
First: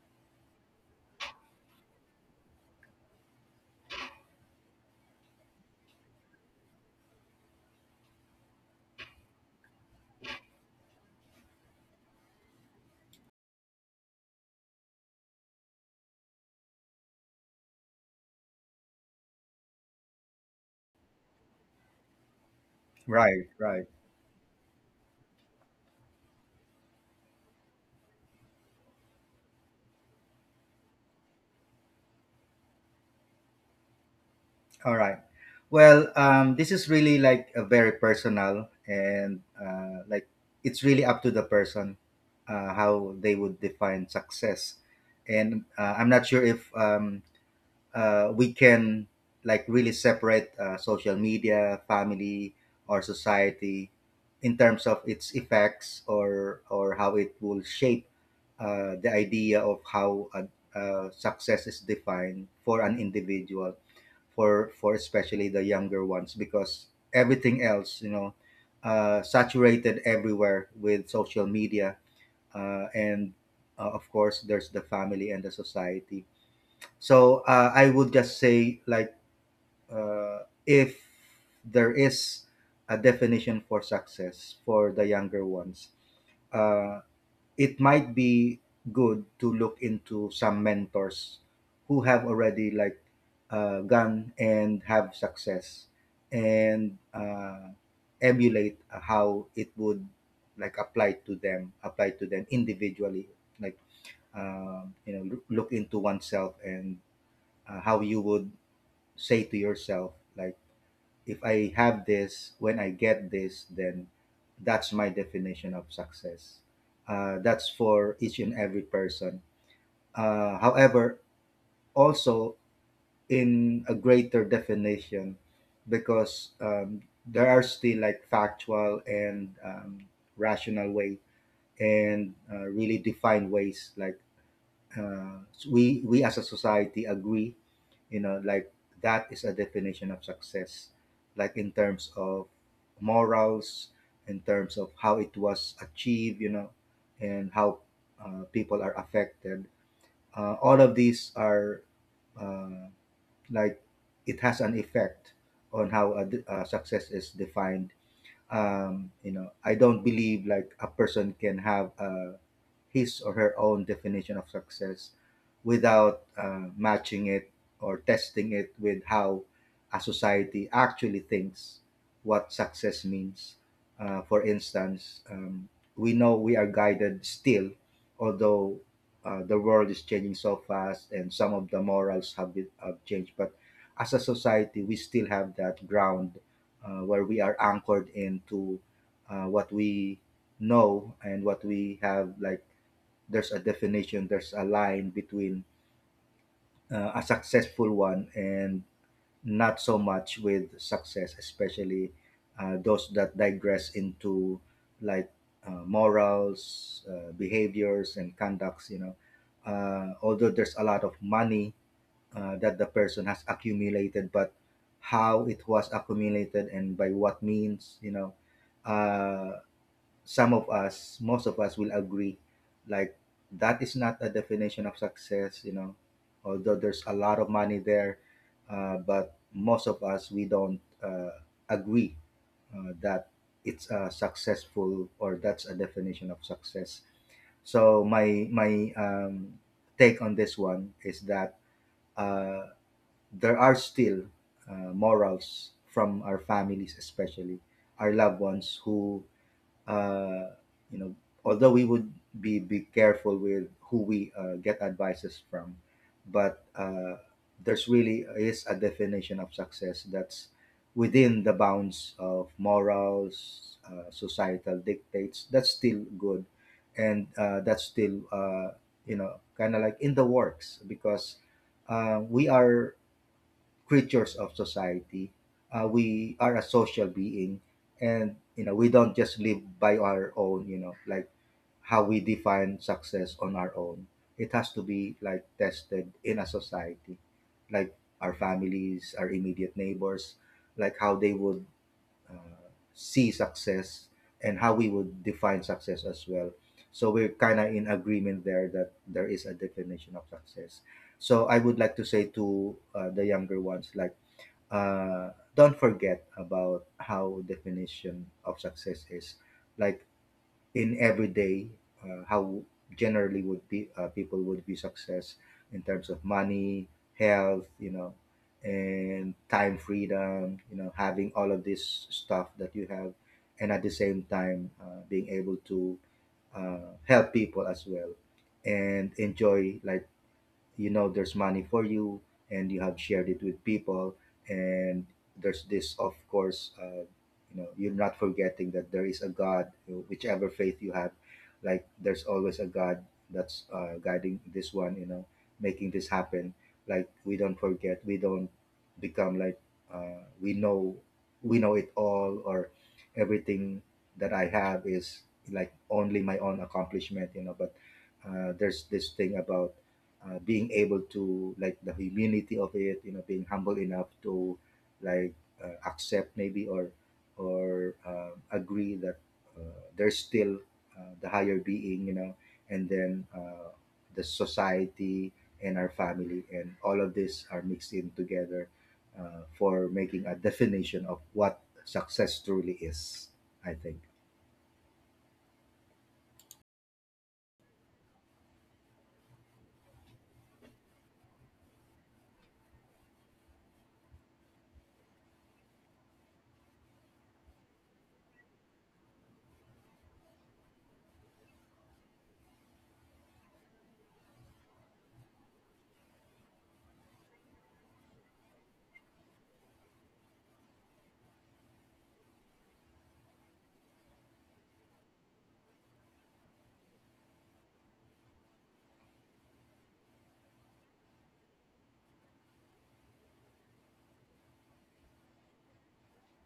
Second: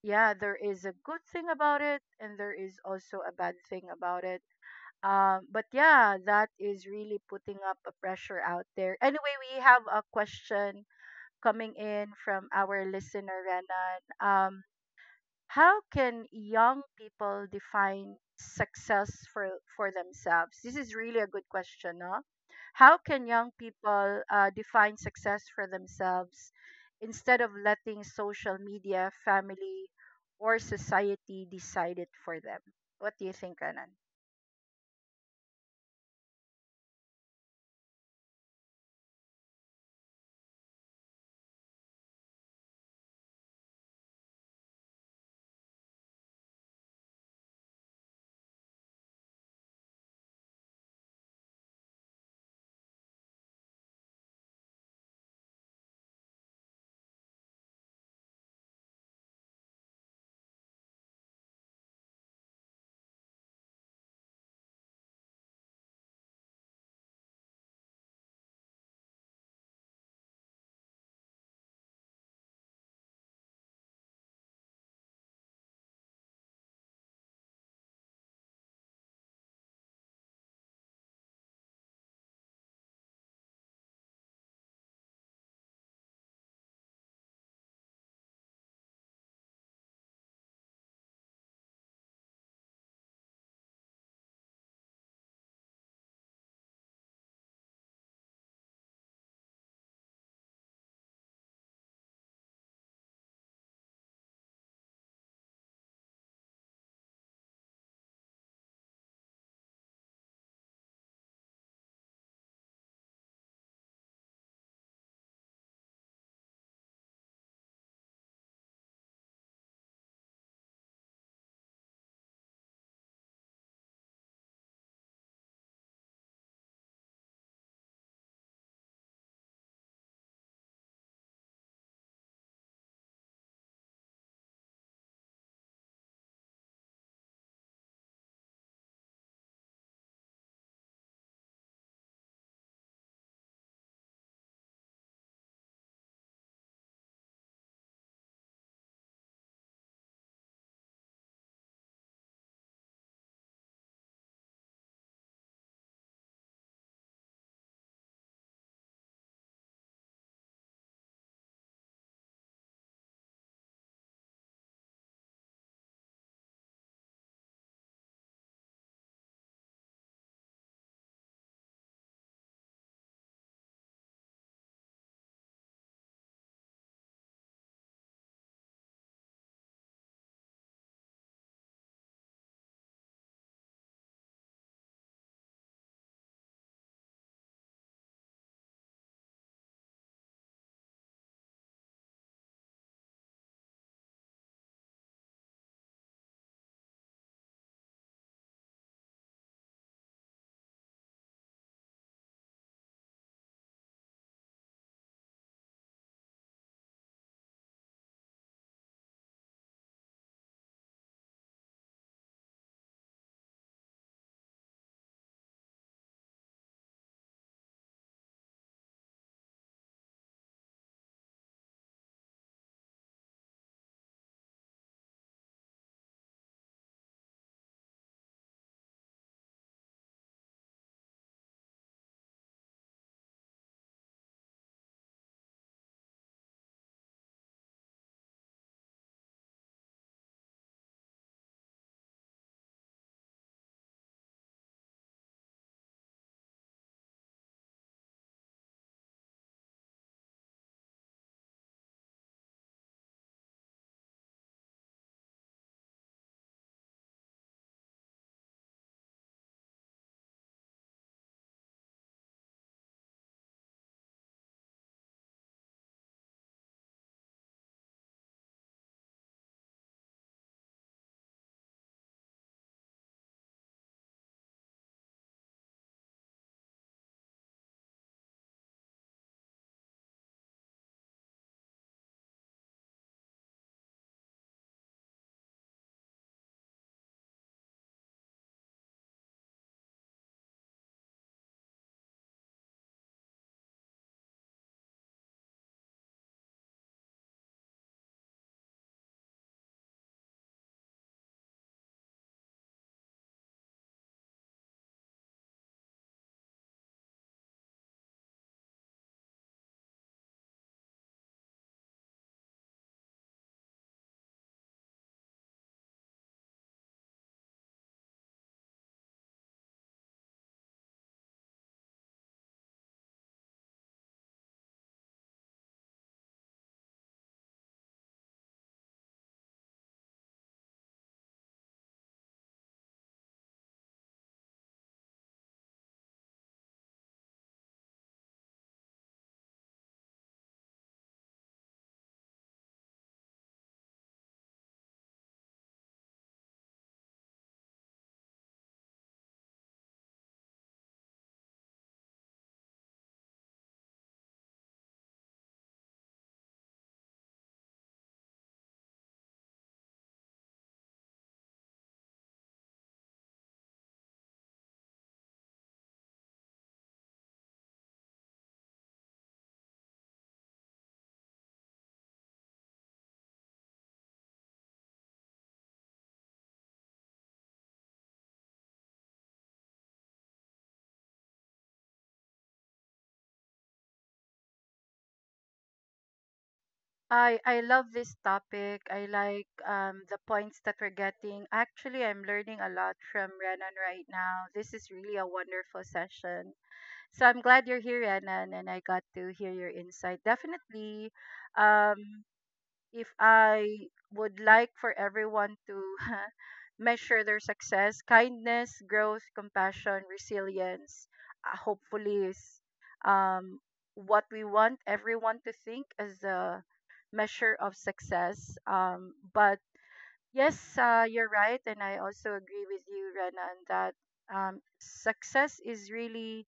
A: yeah, there is a good thing about it and there is also a bad thing about it um, but yeah, that is really putting up a pressure out there. Anyway, we have a question coming in from our listener, Renan. Um, how can young people define success for, for themselves? This is really a good question, no? How can
B: right,
A: young
B: right,
A: people uh, define success for themselves instead of letting social media, family, or society decide it for them? What do you think, Renan?
B: all right. Well, um, this is really like a very personal and, uh, like, it's really up to the person uh, how they would define success. And uh, I'm not sure if, um, uh, we can like really separate uh, social media, family, or society in terms of its effects, or or how it will shape uh, the idea of how uh, uh, success is defined for an individual, for for especially the younger ones, because everything else, you know, uh, saturated everywhere with social media, uh, and uh, of course there's the family and the society. So uh, I would just say, like, uh, if there is a definition for success for the younger ones, uh, it might be good to look into some mentors who have already like uh, gone and have success, and uh, emulate how it would like apply to them, apply to them individually, like um, you know, loo- look into oneself and uh, how you would say to yourself, like, if I have this, when I get this, then that's my definition of success. Uh, that's for each and every person. Uh, however, also, in a greater definition, because um, there are still like factual and um, rational way, and uh, really defined ways, like, uh, we we as a society agree, you know, like that is a definition of success, like in terms of morals, in terms of how it was achieved, you know, and how uh, people are affected. Uh, all of these are uh, like it has an effect on how a, d- uh, success is defined. Um, you know, I don't believe like a person can have a his or her own definition of success without uh, matching it or testing it with how a society actually thinks what success means. Uh, for instance, um, we know we are guided still, although uh, the world is changing so fast and some of the morals have, been, have changed. But as a society, we still have that ground uh, where we are anchored into uh, what we know and what we have. Like there's a definition, there's a line between uh, a successful one and not so much with success, especially uh, those that digress into like uh, morals, uh, behaviors, and conducts. You know, uh, although there's a lot of money uh, that the person has accumulated, but how it was accumulated and by what means, you know. Uh, some of us, most of us will agree, like that is not a definition of success, you know, although there's a lot of money there, uh, but most of us, we don't uh, agree uh, that it's a successful, or that's a definition of success. So my my um, take on this one is that uh, there are still uh, morals from our families, especially our loved ones, who, uh, you know, although we would be be careful with who we uh, get advices from, but uh, there's really is a definition of success that's within the bounds of morals, uh, societal dictates. That's still good, and uh, that's still uh, you know kind of like in the works, because uh, we are creatures of society. Uh, we are a social being, and you know we don't just live by our own. You know, like how we define success on our own. It has to be like tested in a society, like our families, our immediate neighbors, like how they would uh, see success and how we would define success as well. So we're kind of in agreement there that there is a definition of success. So I would like to say to uh, the younger ones, like, uh, don't forget about how definition of success is. Like, in everyday uh, how generally would be uh, people would be success in terms of money, health, you know, and time freedom, you know, having all of this stuff that you have, and at the same time uh, being able to uh, help people as well and enjoy, like, you know, there's money for you and you have shared it with people. And there's this, of course, uh, you know, you're not forgetting that there is a god, whichever faith you have. Like, there's always a god that's uh, guiding this one, you know, making this happen. Like, we don't forget we don't become like uh, we know, we know it all, or everything that I have is like only my own accomplishment, you know. But uh, there's this thing about uh, being able to, like, the humility of it, you know, being humble enough to, like, uh, accept maybe, or or uh, agree that uh, there's still uh, the higher being, you know. And then uh, the society and our family and all of this are mixed in together uh, for making a definition of what success truly is, I think.
A: I I love this topic. I like um the points that we're getting. Actually, I'm learning a lot from Renan right now. This is really a wonderful session. So I'm glad you're here, Renan, and I got to hear your insight. Definitely, um, if I would like for everyone to measure their success, kindness, growth, compassion, resilience, uh, hopefully is um what we want everyone to think as the measure of success. Um, but yes, uh, you're right, and I also agree with you, Rena, on that um, success is really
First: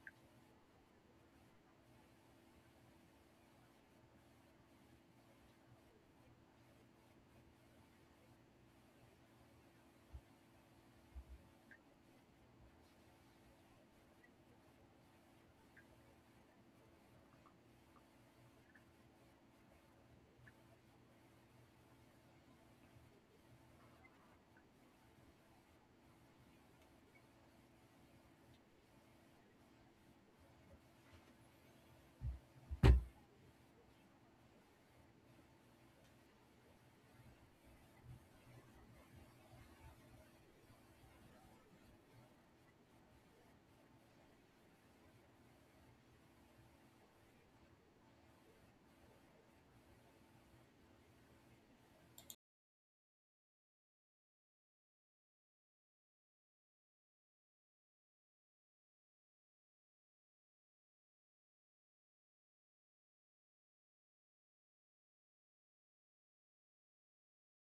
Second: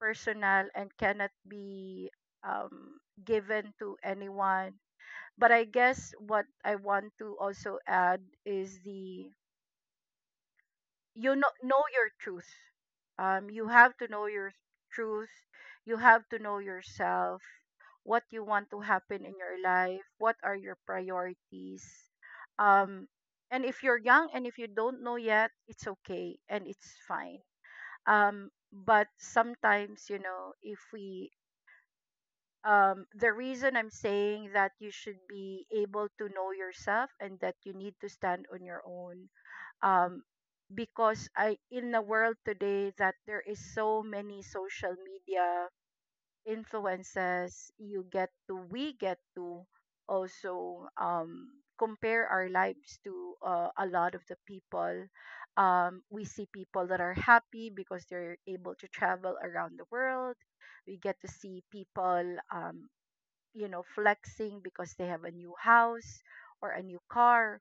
A: personal and cannot be um, given to anyone. But I guess what I want to also add is the you know know your truth. Um, you have to know your truth. You have to know yourself. What you want to happen in your life, what are your priorities. Um, and if you're young and if you don't know yet, it's okay and it's fine. Um, but sometimes, you know, if we, um, the reason I'm saying that you should be able to know yourself and that you need to stand on your own, um, because I in the world today that there is so many social media influences you get to we get to also um, compare our lives to uh, a lot of the people. um, we see people that are happy because they're able to travel around the world. We get to see people um, you know flexing because they have a new house or a new car,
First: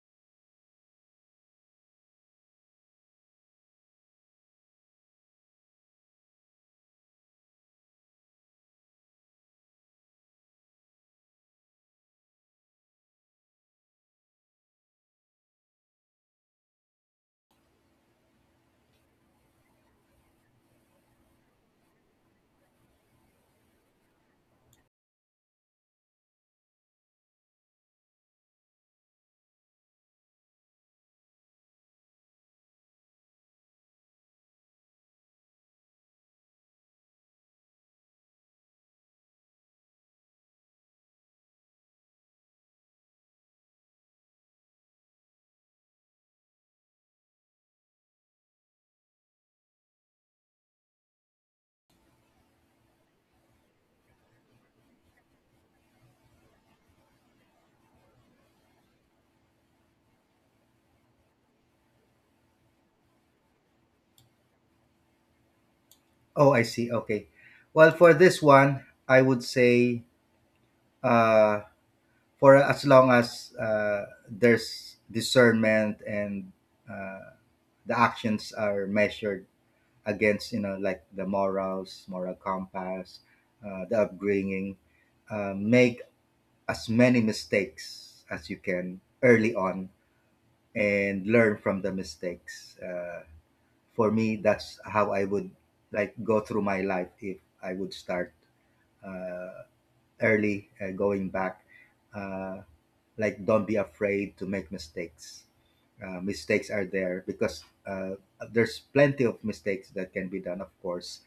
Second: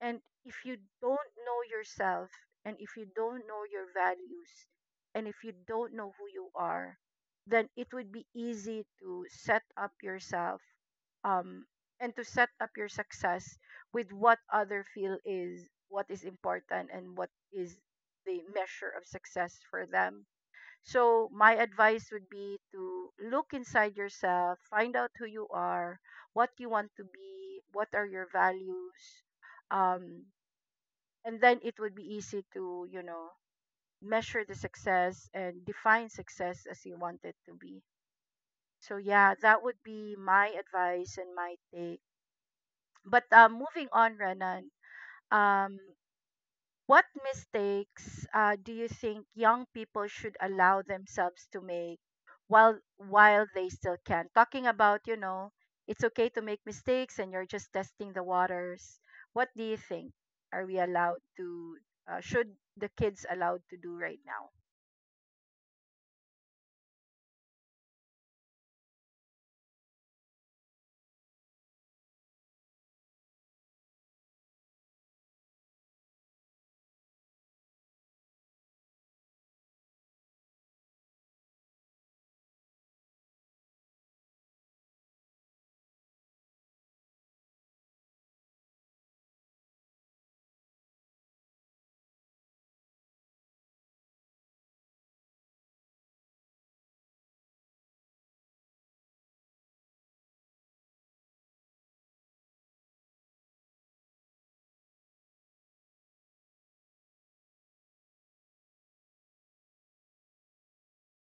A: and if you don't know yourself, and if you don't know your values, and if you don't know who you are, then it would be easy to set up yourself um, and to set up your success with what other feel is what is important and what is the measure of success for them. So my advice would be to look inside yourself, find out who you are, what you want to be, what are your values, um, and then it would be easy to you know measure the success and define success as you want it to be. So yeah, that would be my advice and my take. But uh, moving on, Renan. Um, What mistakes uh, do you think young people should allow themselves to make while while they still can? Talking about, you know, it's okay to make mistakes and you're just testing the waters. What do you think? Are we allowed to? Uh, should the kids allowed to do right now?
B: Oh, I see. Okay. Well, for this one, I would say uh for as long as uh, there's discernment and uh, the actions are measured against, you know, like the morals moral compass, uh, the upbringing, uh, make as many mistakes as you can early on and learn from the mistakes. Uh, for me, that's how I would, like, go through my life. If I would start uh, early, uh, going back, uh, like, don't be afraid to make mistakes. Uh, mistakes are there because uh, there's plenty of mistakes that can be done, of course,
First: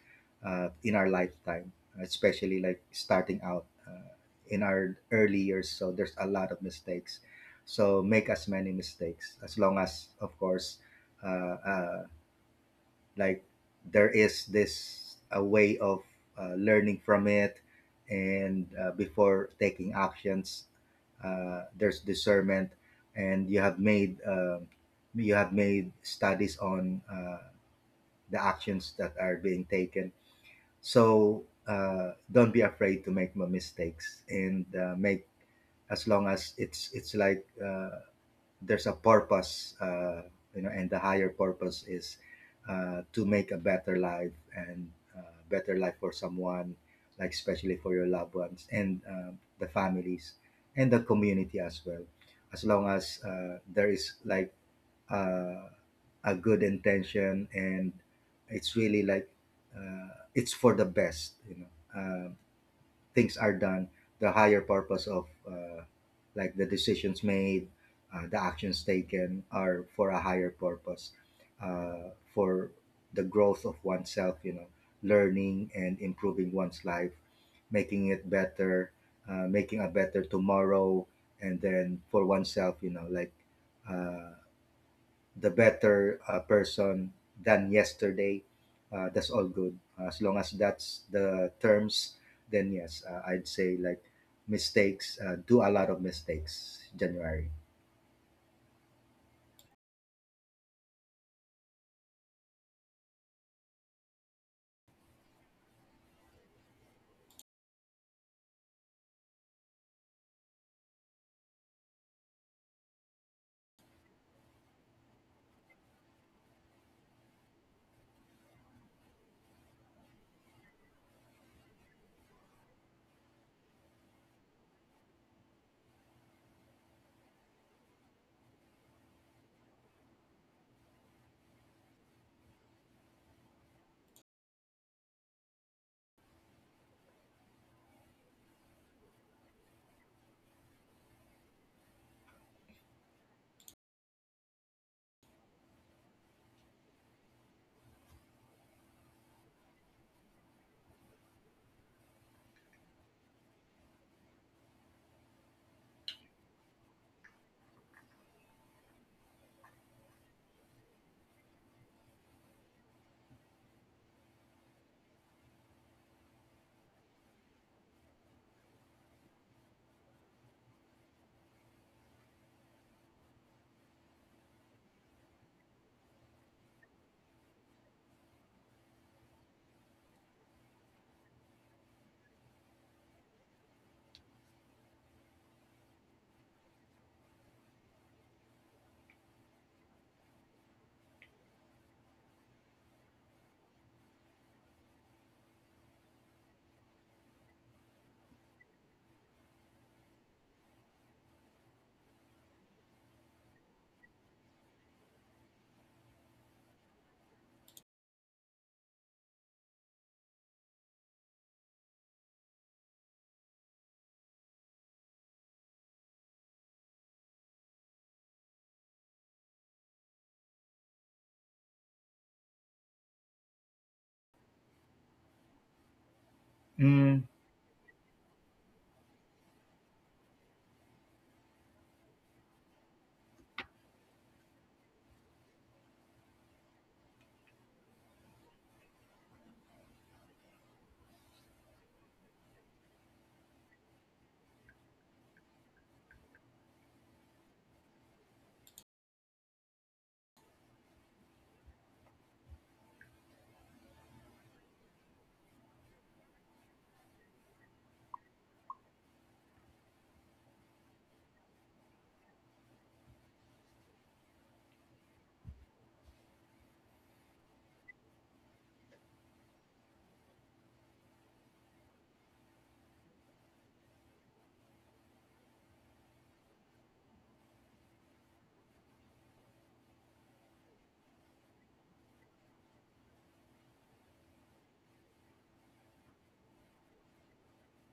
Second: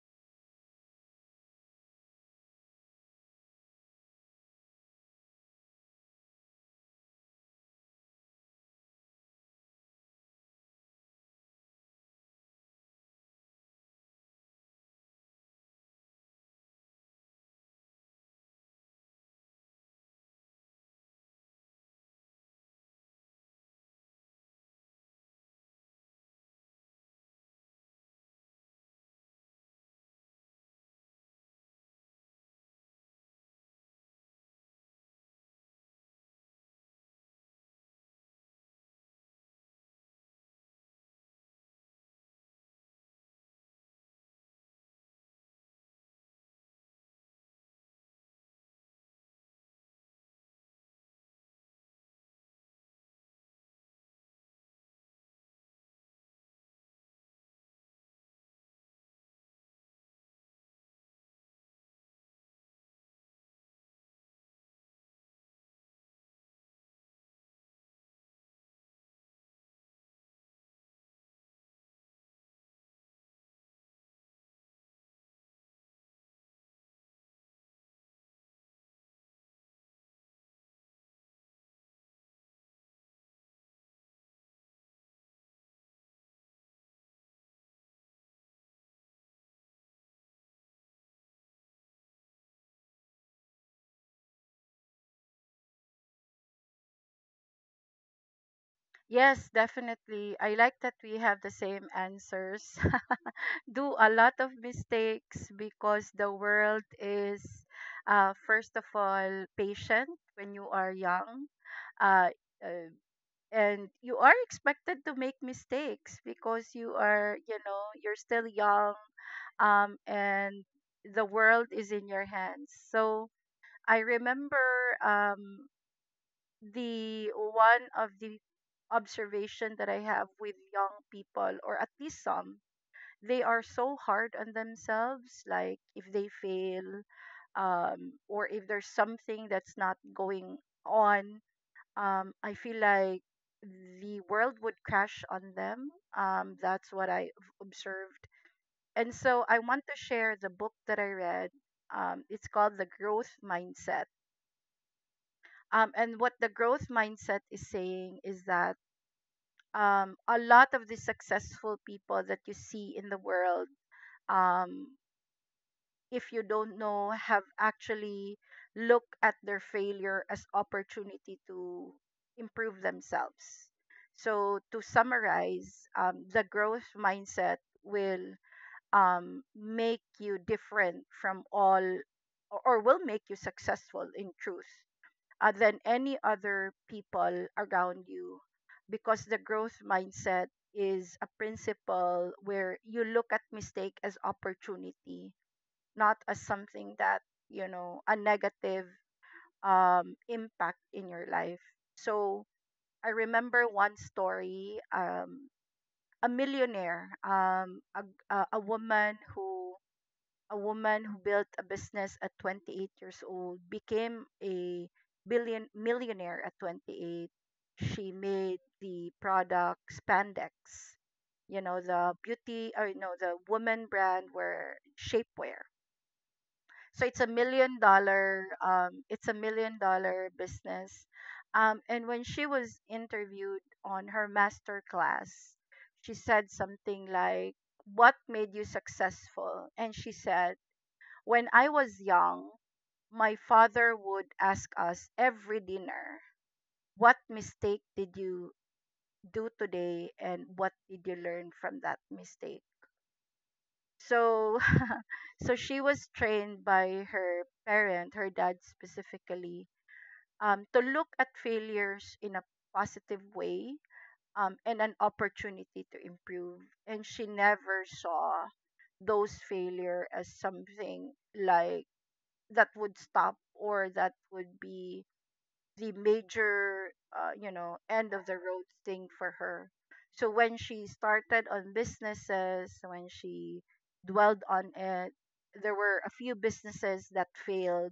B: uh, in our lifetime, especially like starting out uh, in our early years, so there's a lot of mistakes. So make as many mistakes, as long as, of course, uh, uh, like, there is this a way of uh, learning from it, and uh, before taking actions, uh, there's discernment and you have made uh, you have made studies on uh, the actions that are being taken. So uh, don't be afraid to make m- mistakes, and uh, make, as long as it's it's like, uh, there's a purpose, uh, you know, and the higher purpose is uh, to make a better life, and uh, better life for someone, like especially for your loved ones and uh, the families and the community as well. As long as uh, there is, like, uh, a good intention, and it's really like uh, it's for the best, you know. Um, Things are done, the higher purpose of uh, like the decisions made, uh, the actions taken are for a higher purpose, uh, for the growth of oneself, you know, learning and improving one's life, making it better, uh, making a better tomorrow, and then for oneself, you know, like, uh, the better uh, person than yesterday. Uh, that's all good. As long as that's the terms, then yes, uh, I'd say, like, mistakes, uh, do a lot of mistakes, January.
A: Yes, definitely. I like that we have the same answers. Do a lot of mistakes because the world is uh, first of all patient when you are young, uh, uh, and you are expected to make mistakes because you are you know you're still young, um, and the world is in your hands. So I remember um, the one of the observation that I have with young people or at least some, they are so hard on themselves like if they fail, um or if there's something that's not going on, um I feel like the world would crash on them. um that's what I observed. And so I want to share the book that I read. um it's called The Growth Mindset. um and what The Growth Mindset is saying is that um a lot of the successful people that you see in the world, um if you don't know, have actually looked at their failure as opportunity to improve themselves. So to summarize, um, the growth mindset will um, make you different from all, or or will make you successful in truth uh, than any other people around you, because the growth mindset is a principle where you look at mistake as opportunity, not as something that you know a negative um, impact in your life. So I remember one story, um, a millionaire, um, a, a, a woman who a woman who built a business at twenty-eight years old, became a billion millionaire at twenty-eight. She made the product spandex you know, the beauty or you know the woman brand where shapewear. So it's
B: Mm,
A: a million dollar, um it's a million dollar business. Um and when she was interviewed on her master class, she said something like, what made you successful? And she said, "When I was young, my father would ask us every dinner, 'What mistake did you do today and what did you learn from that mistake?'" So so she was trained by her parent her dad specifically, um to look at failures in a positive way, um and an opportunity to improve. And she never saw those failure as something like that would stop or that would be the major uh, you know, end of the road thing for her. So when she started on businesses, when she dwelled on it, there were a few businesses that failed,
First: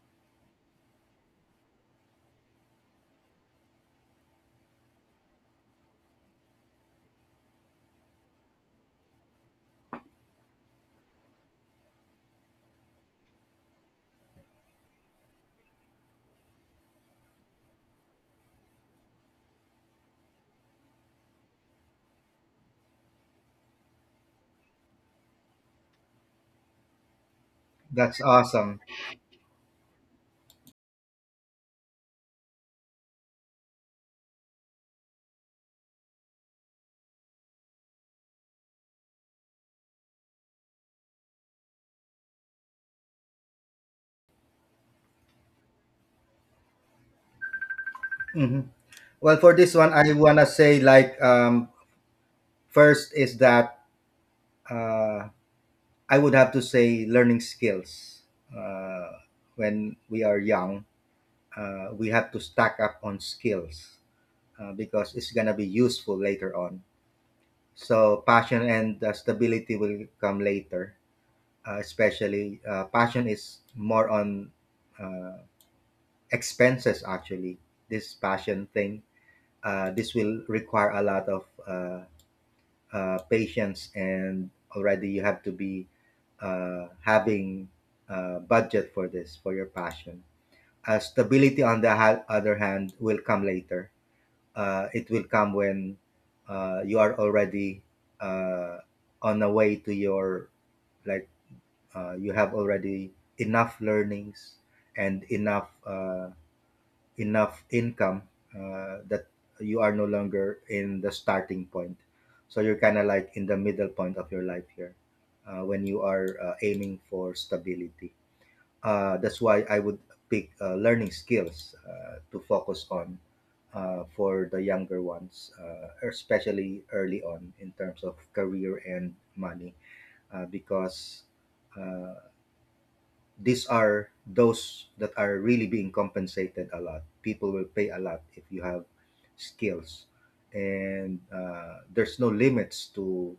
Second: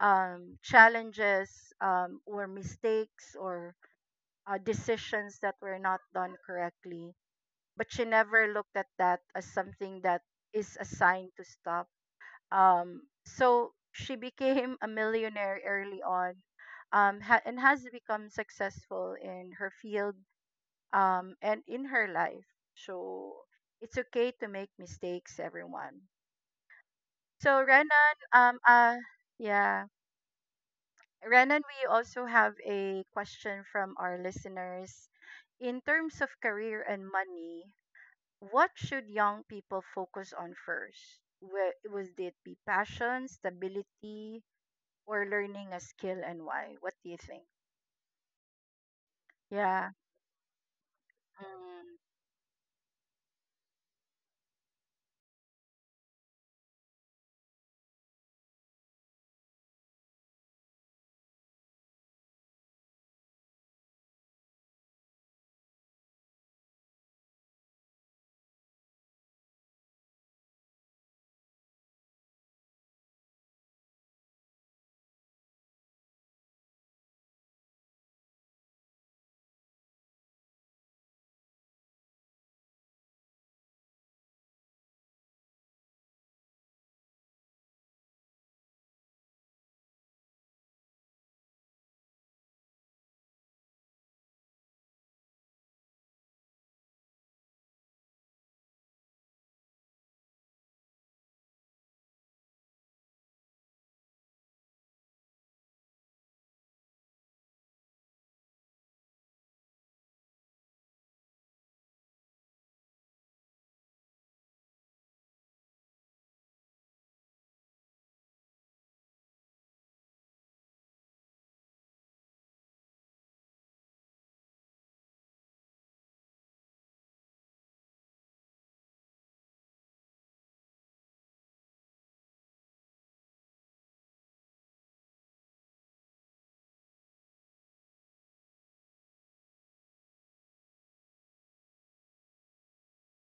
A: um, challenges, um, or mistakes, or uh, decisions that were not done correctly. But she never looked at that as something that is a sign to stop. Um, so she became a millionaire early on, um, ha- and has become successful in her field, um, and in her life. So it's okay to make mistakes, everyone. So Renan,
B: that's
A: um,
B: awesome.
A: uh, yeah, Renan, we also have a question from our listeners. In terms of career and money, what should young people focus on first? Wh- Would it be passion, stability, or learning a skill, and why? What do you think?
B: Mhm. Well, for this
A: Yeah.
B: one, I want to say, like, um,
A: Mm,
B: first is that uh, I would have to say learning skills. Uh, when we are young, uh, we have to stack up on skills uh, because it's going to be useful later on. So passion and uh, stability will come later. Uh, especially uh, passion is more on uh, expenses, actually. This passion thing, uh, this will require a lot of uh, uh, patience, and already you have to be uh, having a budget for this, for your passion. Uh, stability, on the ha- other hand, will come later. Uh, it will come when uh, you are already uh, on the way to your, like, uh, you have already enough learnings and enough uh, enough income uh, that you are no longer in the starting point, so you're kind of like in the middle point of your life here uh, when you are uh, aiming for stability. Uh, that's why I would pick uh, learning skills uh, to focus on uh, for the younger ones, uh, especially early on in terms of career and money, uh, because. Uh, these are those that are really being compensated a lot. People will pay a lot if you have skills. And uh, there's no limits to,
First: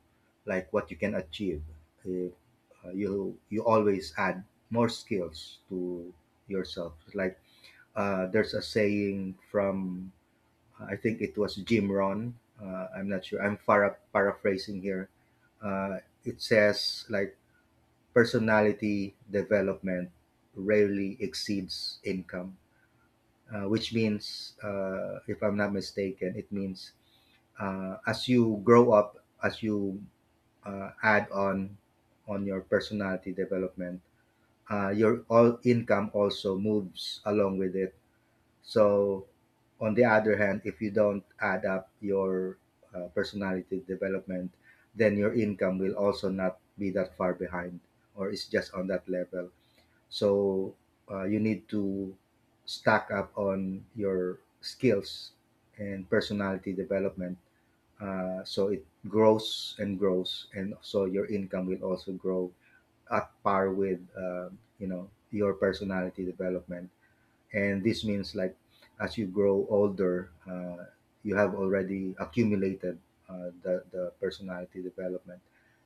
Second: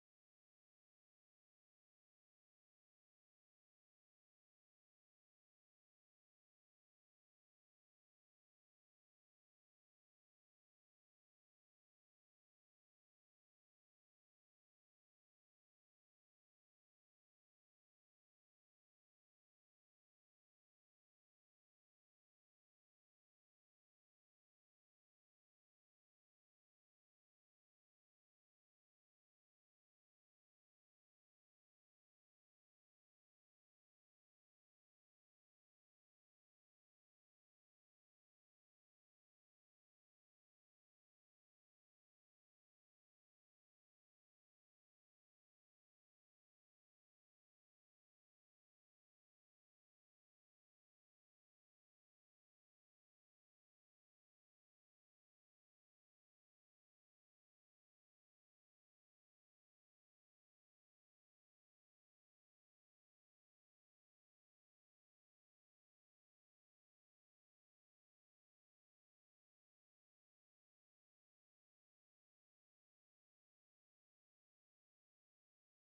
B: like, what you can achieve. If uh, you you always add more skills to yourself. Like, uh, there's a saying from, I think it was Jim Ron. Uh, I'm not sure. I'm para- paraphrasing here. Uh, it says, like, personality development rarely exceeds income, uh, which means, uh, if I'm not mistaken, it means uh, as you grow up, as you uh, add on on your personality development, uh, your all income also moves along with it. So, on the other hand, if you don't add up your uh, personality development, then your income will also not be that far behind, or is just on that level. So uh, you need to stack up on your skills and personality development. Uh, so it grows and grows, and so your income will also grow at par with uh, you know, your personality development. And this means, like, as you grow older, uh, you have already accumulated uh, the the personality development,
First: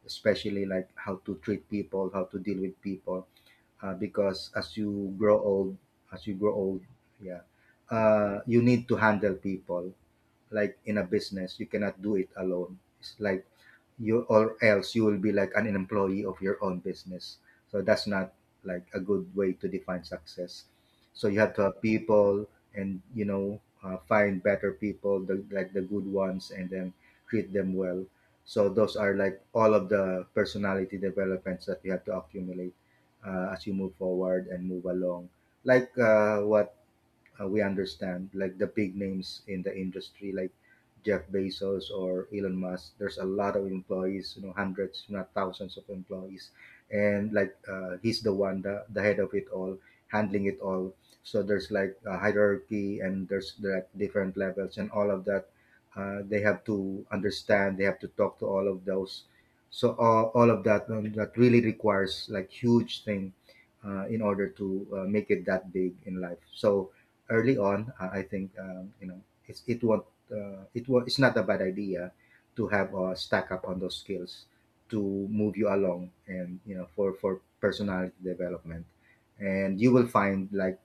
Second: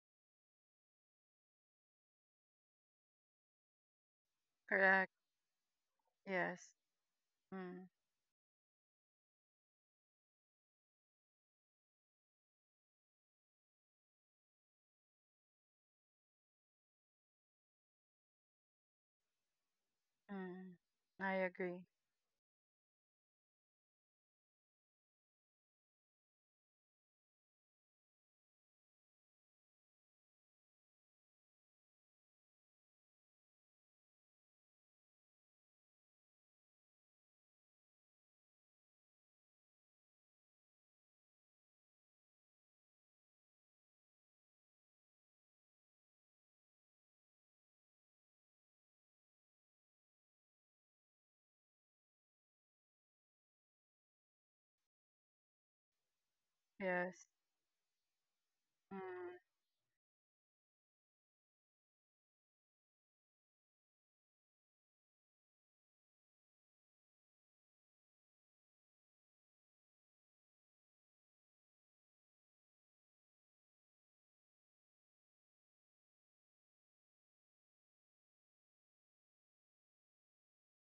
B: especially like how to treat people, how to deal with people uh, because as
A: correct.
B: you grow old, as you grow
A: Yes.
B: old, yeah,
A: Mm,
B: uh, you need to handle people. Like, in a business, you cannot do it alone. It's like you, or else you will be like an employee of your own business, so that's not, like, a good way to define success.
A: mm,
B: So
A: I
B: you have to
A: agree.
B: have people, and you know, uh, find better people, the, like the good ones, and then treat them well. So those are, like, all of the personality developments that you have to accumulate uh, as you move forward and move along, like, uh, what uh, we understand, like, the big names in the industry, like Jeff Bezos or Elon Musk, there's a lot of employees, you know, hundreds if not thousands of employees. And like, uh, he's the one, the, the head of it all, handling it all. So there's, like, a hierarchy, and there's, like, different levels and all of that. Uh, they have to
A: Yes.
B: understand, they have to talk to all of those.
A: Mm.
B: So all, all of that um, that really requires, like, huge thing uh, in order to uh, make it that big in life. So early on, uh, I think, um, you know, it's, it won't uh, it will, it's not a bad idea to have a stack up on those skills to move you along, and you know, for for personality development, and you will find, like,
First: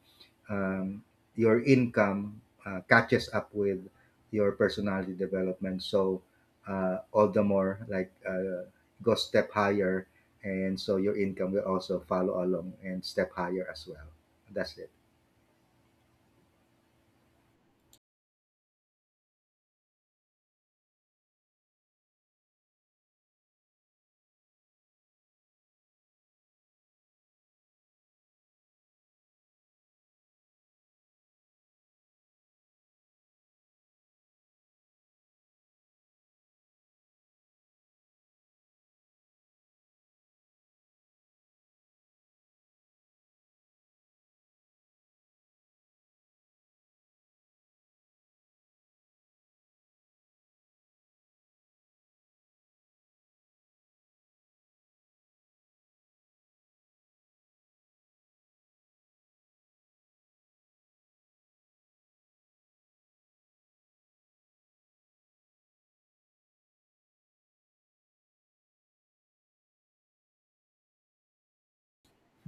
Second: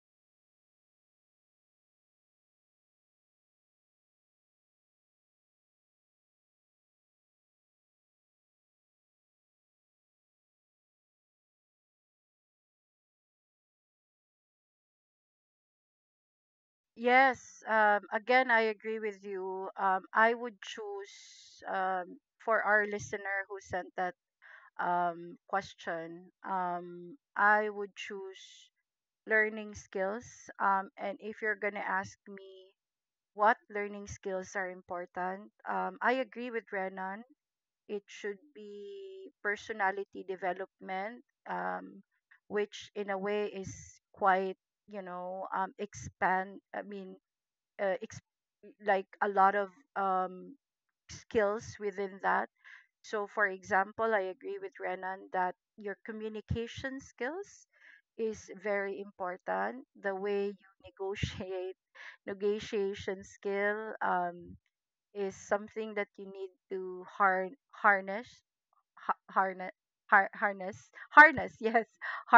B: um, your income uh, catches up with your personality development. So uh, all the more, like, uh, go step higher, and so your income will also follow along and step higher as well. That's it.
A: Yes. Um, again, I agree with you. Um, I would choose um, for our listener who sent that um, question, um, I would choose learning skills. Um, and if you're going to ask me what learning skills are important, um, I agree with Renan it should be personality development, um, which in a way is quite, you know, um, expand. I mean, uh, ex- like a lot of um, skills within that. So, for example, I agree with Renan that your communication skills is very important. The way you negotiate, negotiation skill um, is something that you need to har- harness, harness har- harness harness yes,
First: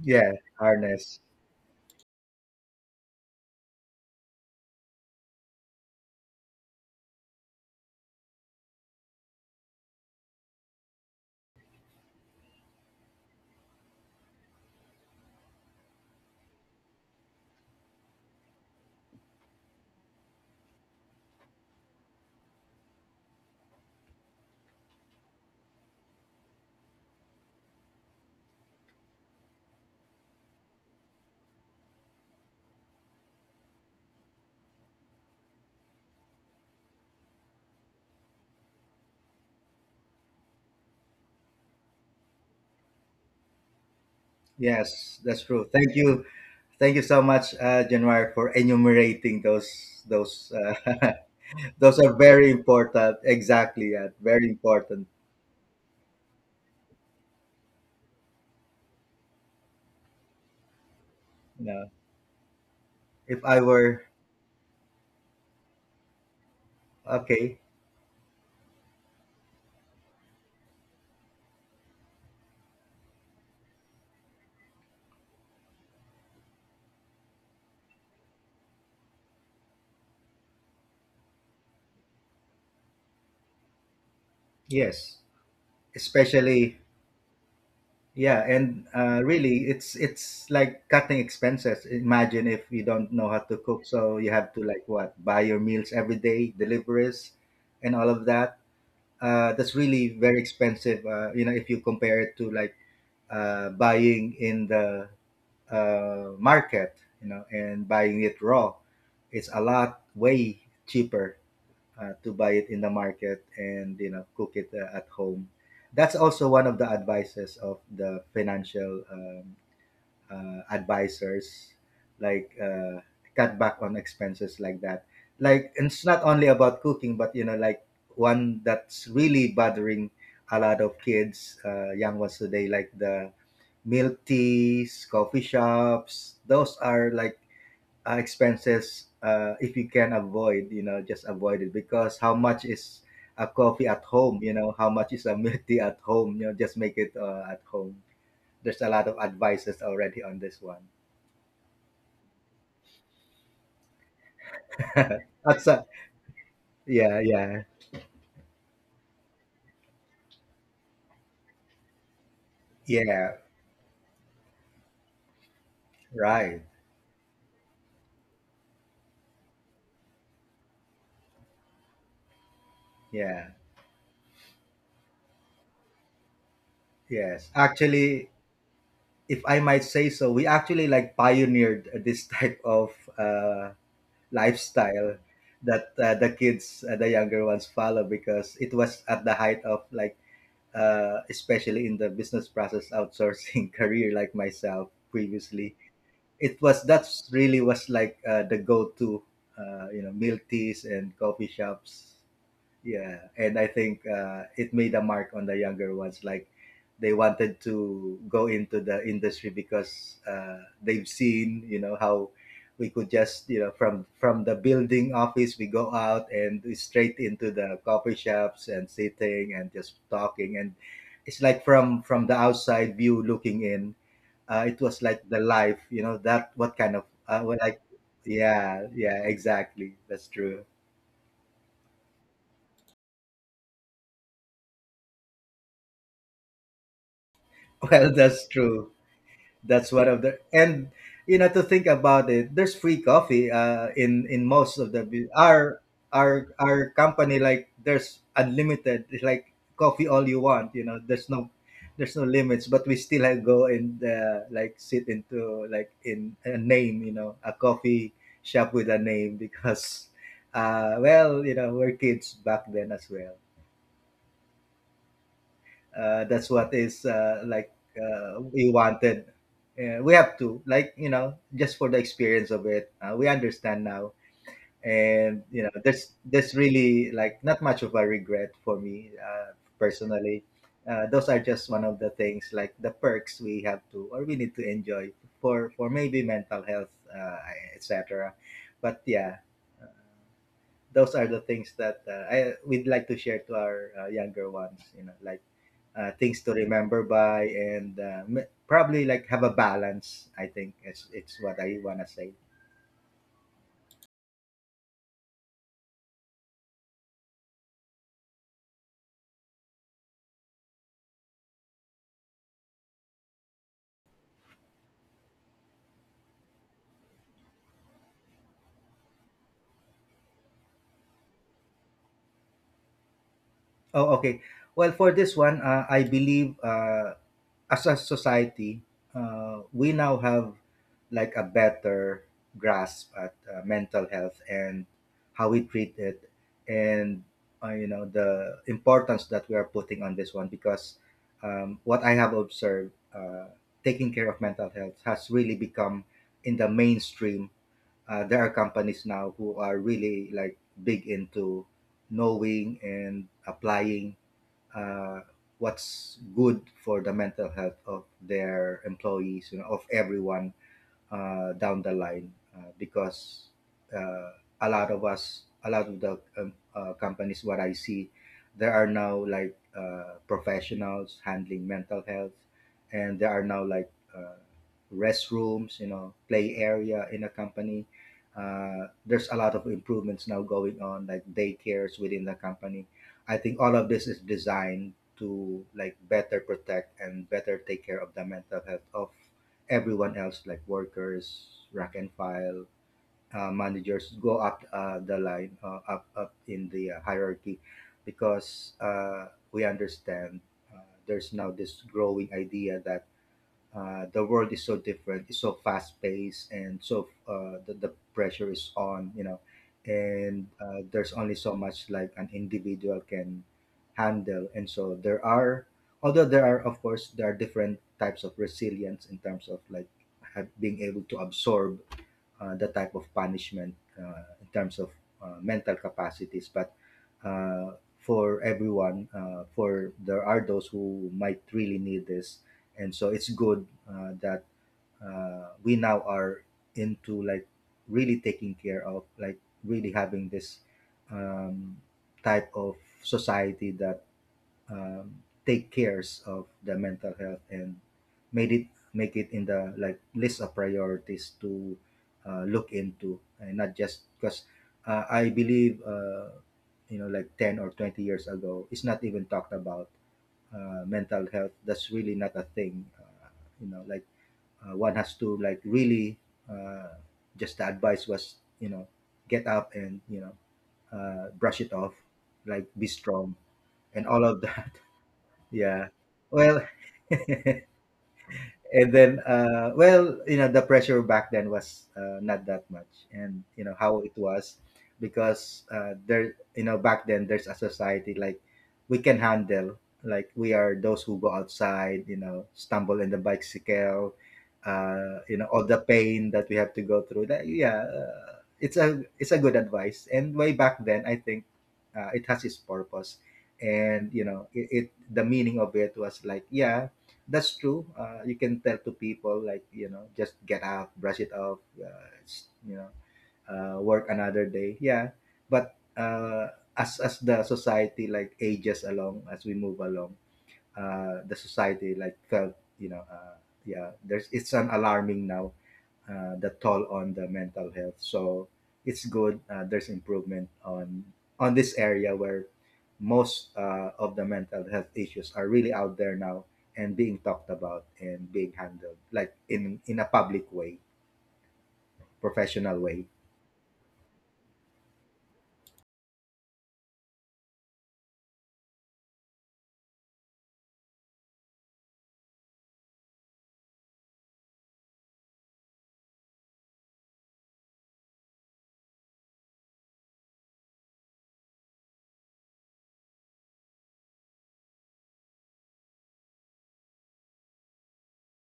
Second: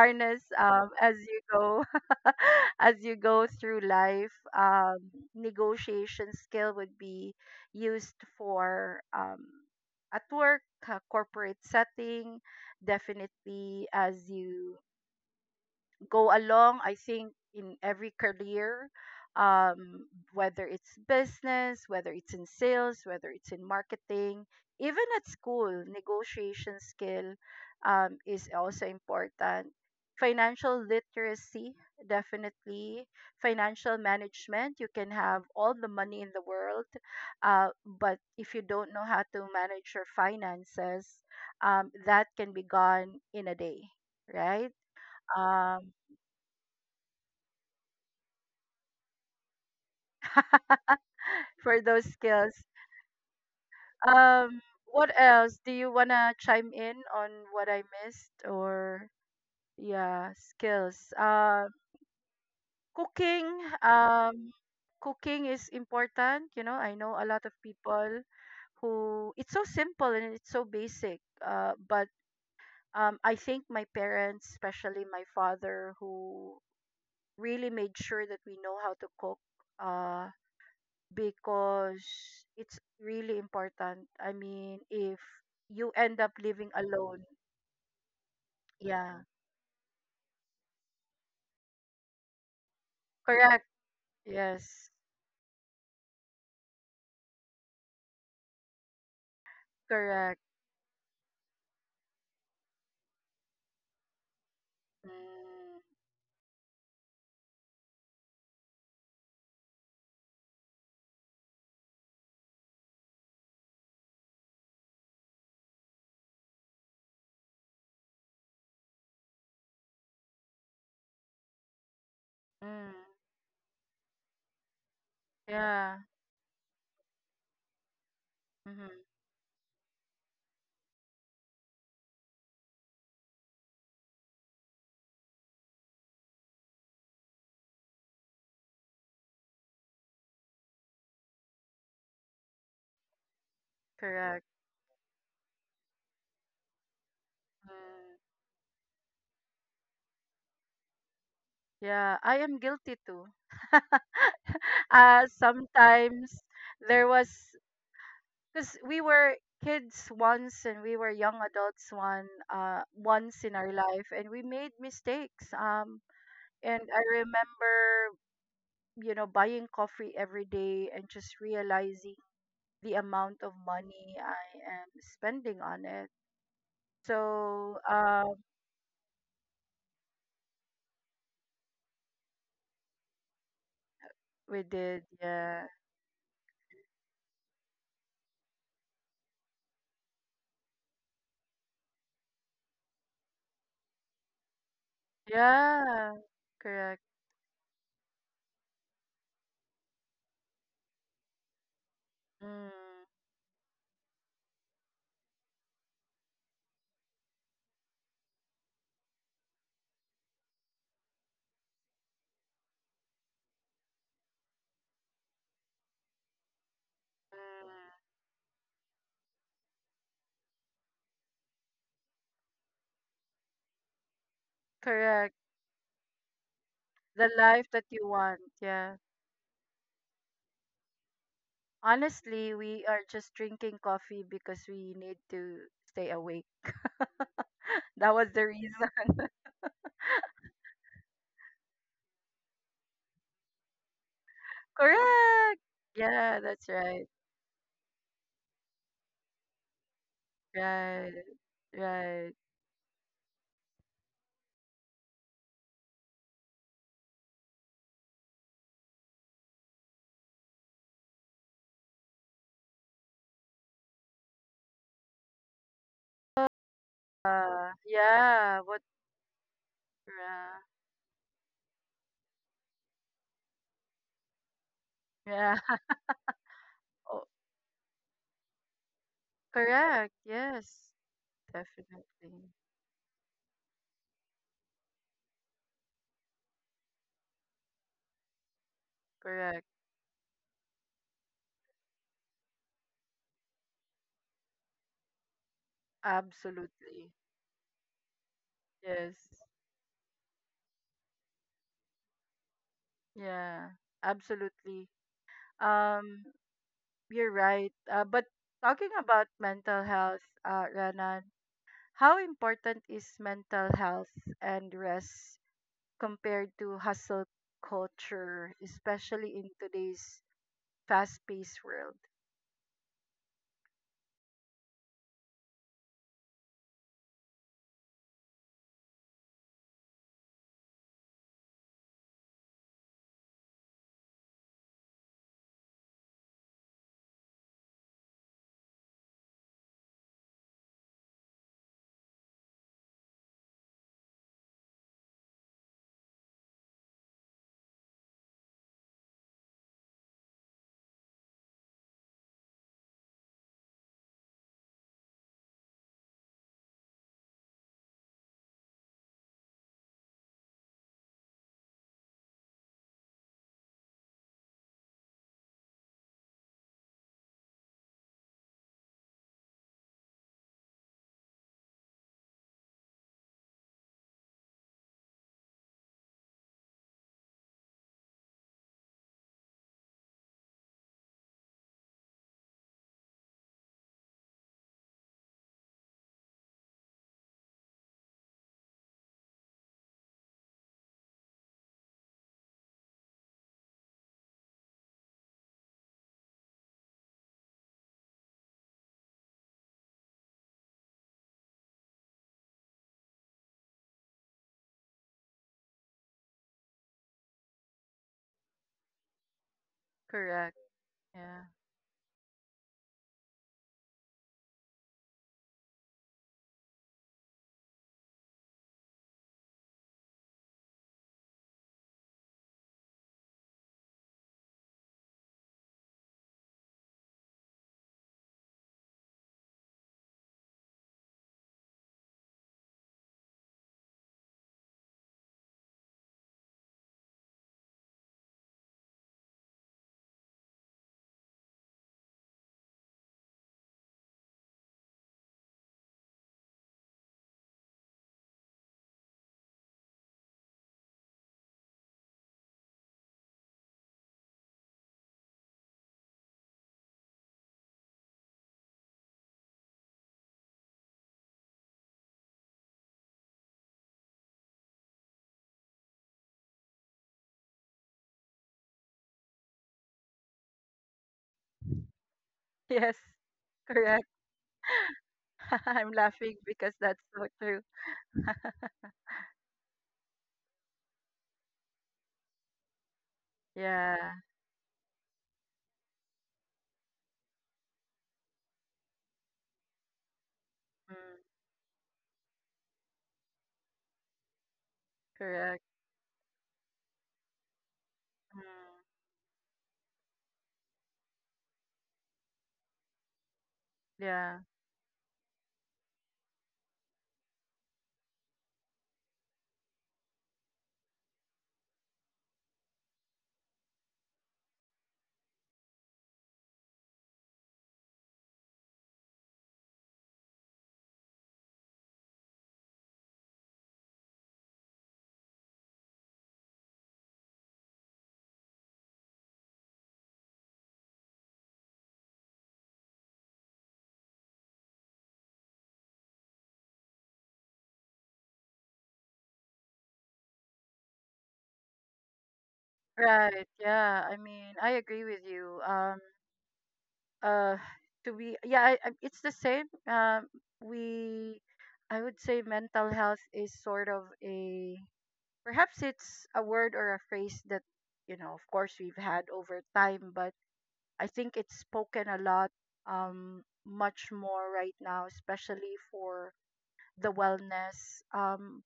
B: Yeah,
A: um as
B: harness.
A: you go as you go through life. um negotiation skill would be used for um at work, uh, corporate setting, definitely. As you go along, I think, in every career, um, whether it's business, whether it's in sales, whether it's in marketing, even at school, negotiation skill um, is also important. Financial literacy, definitely. Financial management, you can have all the money in the world, uh, but if you don't know how to manage your finances, um, that can be gone in a day, right?
B: Yes, that's true.
A: Um,
B: Thank you. Thank you so much, uh, January, for enumerating those those uh,
A: for
B: those
A: those
B: are very
A: skills.
B: important. Exactly, yeah, very
A: Um, what
B: important.
A: else? Do you wanna chime in on what I missed or yeah, skills? Uh,
B: You know,
A: cooking.
B: if I were
A: Um, cooking is important. You know, I know a lot of
B: okay,
A: people who it's so simple and it's so basic. Uh, but um, I think my parents, especially my father, who really made sure that we know how to cook. Uh, because it's really important. I mean, if
B: yes,
A: you end up living
B: especially
A: alone,
B: yeah, and
A: yeah,
B: uh, really, it's it's like cutting expenses. Imagine if you don't know how to
A: correct.
B: cook, so you have to, like,
A: Yes,
B: what, buy your meals every day, deliveries, and all of that. Uh, that's really
A: correct.
B: very expensive. Uh, you know, if you compare it to, like, uh, buying in the
A: Mm,
B: uh, market, you know, and buying it raw, it's a lot way cheaper uh, to buy it in the market and, you know, cook it uh, at home. That's also one of the advices of the financial um, uh, advisors, like,
A: mm,
B: uh, cut back on expenses like that. Like,
A: yeah,
B: and it's not only about cooking, but you know, like, one
A: mm-hmm,
B: that's really bothering a lot of kids, uh, young ones today, like the milk teas, coffee shops. Those are, like, uh, expenses. Uh, if you can avoid, you know, just avoid it, because how much is a coffee at
A: correct.
B: home? You know, how much is a milk tea at home? You know, just make it uh, at home.
A: Mm,
B: There's a lot of advices already on this one.
A: yeah, I am guilty too. uh,
B: That's a,
A: sometimes there was
B: yeah, yeah,
A: because we were kids once and we were young adults one uh once
B: yeah,
A: in our life and we made mistakes um
B: right.
A: and I remember you know, buying coffee every day and just realizing the amount of
B: Yeah,
A: money I am spending on it.
B: yes.
A: So,
B: Actually,
A: um,
B: if I might say so, we actually, like, pioneered this type of uh,
A: we did,
B: lifestyle
A: yeah.
B: that uh, the kids, uh, the younger ones, follow, because it was at the height of, like, uh, especially in the business process outsourcing career, like myself previously,
A: Yeah,
B: it was,
A: correct.
B: that's really was like uh, the go-to uh, you know, milk teas and coffee shops.
A: Mm,
B: Yeah, and I think uh, it made a mark on the younger ones. Like, they wanted to go into the industry because uh, they've seen, you know, how we could just, you know, from from the building office, we go out and straight into the
A: mm,
B: coffee shops and sitting and just talking. And it's like, from from the outside view looking in, uh, it was
A: correct.
B: like the life, you know, that what kind of
A: The
B: uh, well,
A: life that
B: like,
A: you want,
B: yeah,
A: yeah.
B: yeah, exactly. That's true.
A: Honestly, we are just drinking coffee because we need to stay awake. That
B: Well,
A: was the
B: that's
A: reason.
B: true. That's one of the, and you know, to think about it, there's free coffee uh, in in most of the bu-
A: Correct.
B: our
A: Yeah,
B: our
A: that's
B: our
A: right.
B: company. Like, there's unlimited. It's like coffee all you want. You know,
A: Right.
B: there's no there's no
A: Right.
B: limits. But we still have go and uh, like sit into, like, in a name. You know, a coffee shop with a name, because uh, well, you know, we're kids back then as well. Uh, that's what is, uh,
A: Uh,
B: like, uh,
A: yeah,
B: we
A: what.
B: wanted. Uh, we have
A: Yeah.
B: to, like, you know, just for the experience of it. Uh, we understand now, and
A: Yeah.
B: you know there's there's really
A: Oh,
B: like not much of a regret for me uh,
A: correct.
B: personally.
A: Yes.
B: Uh, those are just one of the
A: Definitely.
B: things like the perks we have to or we need to enjoy for for maybe mental health uh, et cetera. But yeah,
A: Correct.
B: those are the things that uh, I would like to share to our uh, younger ones. You know, like uh, things to remember
A: Absolutely.
B: by and uh, m- probably
A: Yes.
B: like have a balance. I think it's it's what I want to say.
A: Yeah. Absolutely. Um, you're right. Uh, but talking about mental health, uh, Renan, how important is mental health and rest compared to hustle culture, especially in today's fast-paced world?
B: Oh, okay. Well, for this one, uh, I believe uh, as a society, uh, we now have like a better grasp at uh, mental health and how we treat it, and uh, you know the importance that we are putting on this one. Because um, what I have observed, uh, taking care of mental health has really become in the mainstream. Uh, there are companies now who are really like big into knowing and applying uh, what's good for the mental health of their employees, you know, of everyone uh, down the line, uh, because uh, a lot of us, a lot of the um, uh, companies, what I see, there are now like uh, professionals handling mental health, and there are now like uh, restrooms, you know, play area in a company. Uh, there's a lot of improvements now going on, like daycares within the company. I think all of this is designed to like better protect and better take care of the mental health of everyone else, like workers, rack and file, uh, managers, go up uh, the line, uh, up up in the uh, hierarchy, because uh, we understand uh, there's now this growing idea that uh, the world is so different, it's so fast paced, and so uh, the, the pressure is on, you know. And
A: Correct.
B: uh, there's only
A: Yeah.
B: so much like an individual can handle. And so there are, although there are, of course there are different types of resilience in terms of like have, being able to absorb uh, the type of punishment uh, in terms of uh, mental capacities. But uh, for everyone, uh, for there are those who might really need this, and so it's good uh, that uh, we now are into like really taking care of, like really having this um, type of society that um, take cares of the mental health and made it make it in the like list of priorities to uh, look into. And not just because uh, I believe uh, you know like ten or twenty years ago it's not even talked about. Uh, mental health, that's really not a thing. Uh, you know like uh, one has to like really uh, just the advice was, you know, get up, and you know, uh, brush it off, like be
A: Yes.
B: strong
A: Correct.
B: and all of that.
A: I'm
B: Yeah.
A: laughing because
B: Well,
A: that's so true.
B: and then uh well you know the pressure back then was uh, not that much, and you know
A: Yeah.
B: how it was. Because uh there, you know, back then there's a society like we can handle, like we are those
A: Mm,
B: who go outside, you know, stumble in the bicycle, uh you know,
A: correct.
B: all the pain that we have to go through. That, yeah, uh,
A: Mm,
B: it's a it's a good advice, and way back then I think uh, it has its purpose. And you
A: yeah.
B: know it, it the meaning of it was like, yeah, that's true. Uh, you can tell to people like you know, just get up, brush it off, uh, s- you know, uh, work another day. Yeah, but uh, as as the society like ages along, as we move along, uh, the society like felt, you know, uh, yeah, there's it's an alarming now uh, the toll on the mental health. So it's good uh, there's improvement on on this area where most uh, of the mental health issues are really out there now, and being talked about and being handled like in in a public way, professional way.
A: Right. Yeah. I mean, I agree with you. Um. Uh. To be. Yeah. I, I, it's the same. Um. We. I would say mental health is sort of a. Perhaps it's a word or a phrase that, you know, of course, we've had over time, but I think it's spoken a lot. Um. Much more right now, especially for the wellness. Um,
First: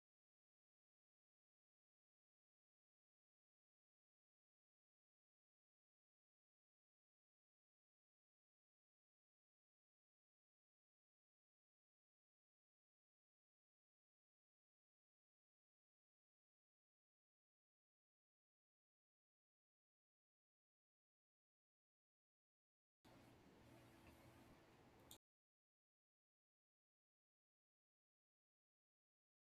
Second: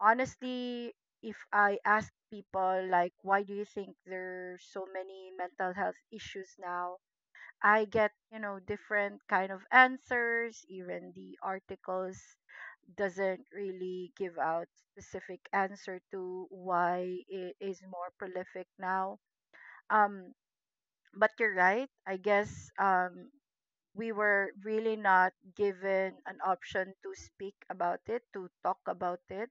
A: honestly, if I ask people like why do you think there's so many mental health issues now, I get, you know, different kind of answers. Even the articles doesn't really give out specific answer to why it is more prolific now. Um but you're right. I guess um we were really not given an option to speak about it, to talk about it,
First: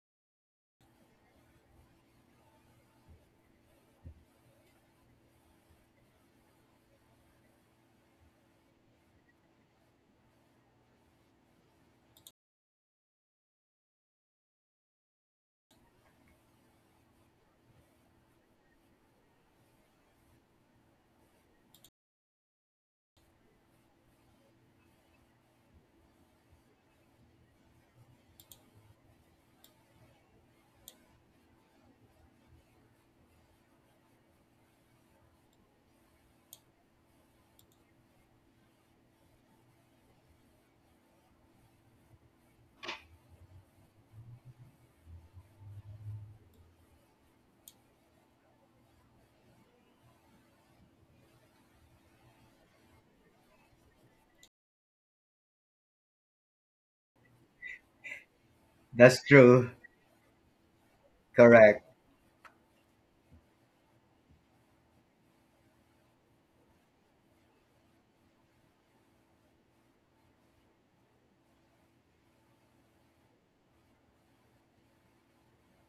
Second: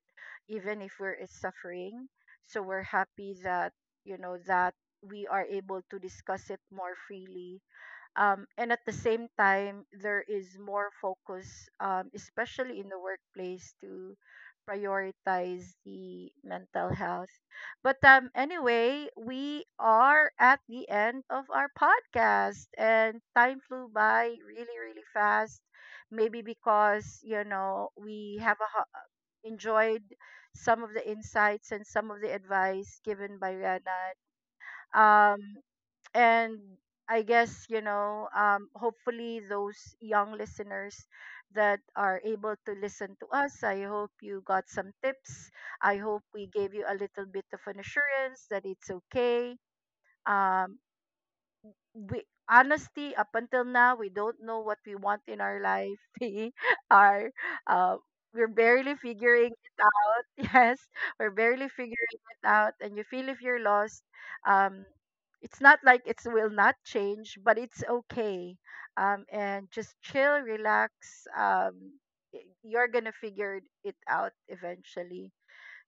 A: even if we're is suffering. So we're happy that, you know, that we are able to discuss it more freely, um, and at the same time there is more focus, um, especially in the workplace, to prioritize the mental health. But um, anyway, we are at the end of our podcast and time flew by really really fast, maybe because, you know, we have a, ho- enjoyed some of the insights and some of the advice given by Rana, um, and I guess, you know, um, hopefully those young listeners that are able to listen to us, I hope you got some tips. I hope we gave you a little bit of an assurance that it's okay. Um, we honestly up until now we don't know what we want in our life. We are uh, we're barely
B: That's
A: figuring
B: true.
A: it out. Yes, we're barely
B: Correct.
A: figuring it out and you feel if you're lost. um it's not like it will not change, but it's okay. um and just chill, relax. um y- you're gonna figure it out eventually,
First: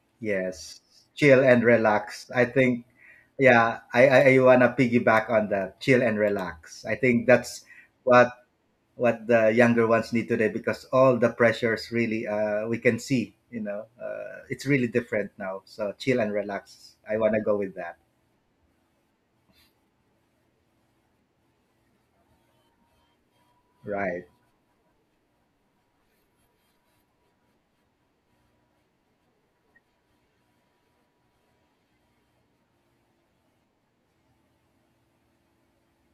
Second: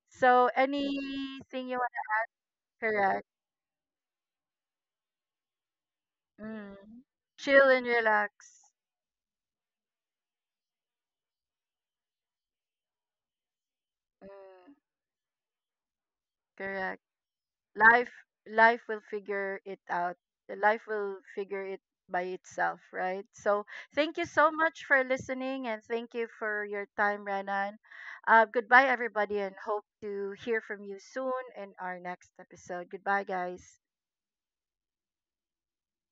A: so
B: Yes. Chill and
A: anything you want to
B: relax. I think
A: correct.
B: yeah, I, I, I wanna piggyback on that. Chill and relax. I
A: Mm,
B: think that's
A: chill and
B: what
A: relax.
B: what the younger ones need today, because all the pressures really uh, we can see, you know, uh, it's
A: Mm.
B: really different now. So chill and relax,
A: Correct.
B: I want to go with that
A: Life Life will figure it out. The life will figure it by itself, right? So thank you
B: right.
A: so much for listening and thank you for your time, Renan. Uh, goodbye everybody and hope to hear from you soon in our next episode. Goodbye guys.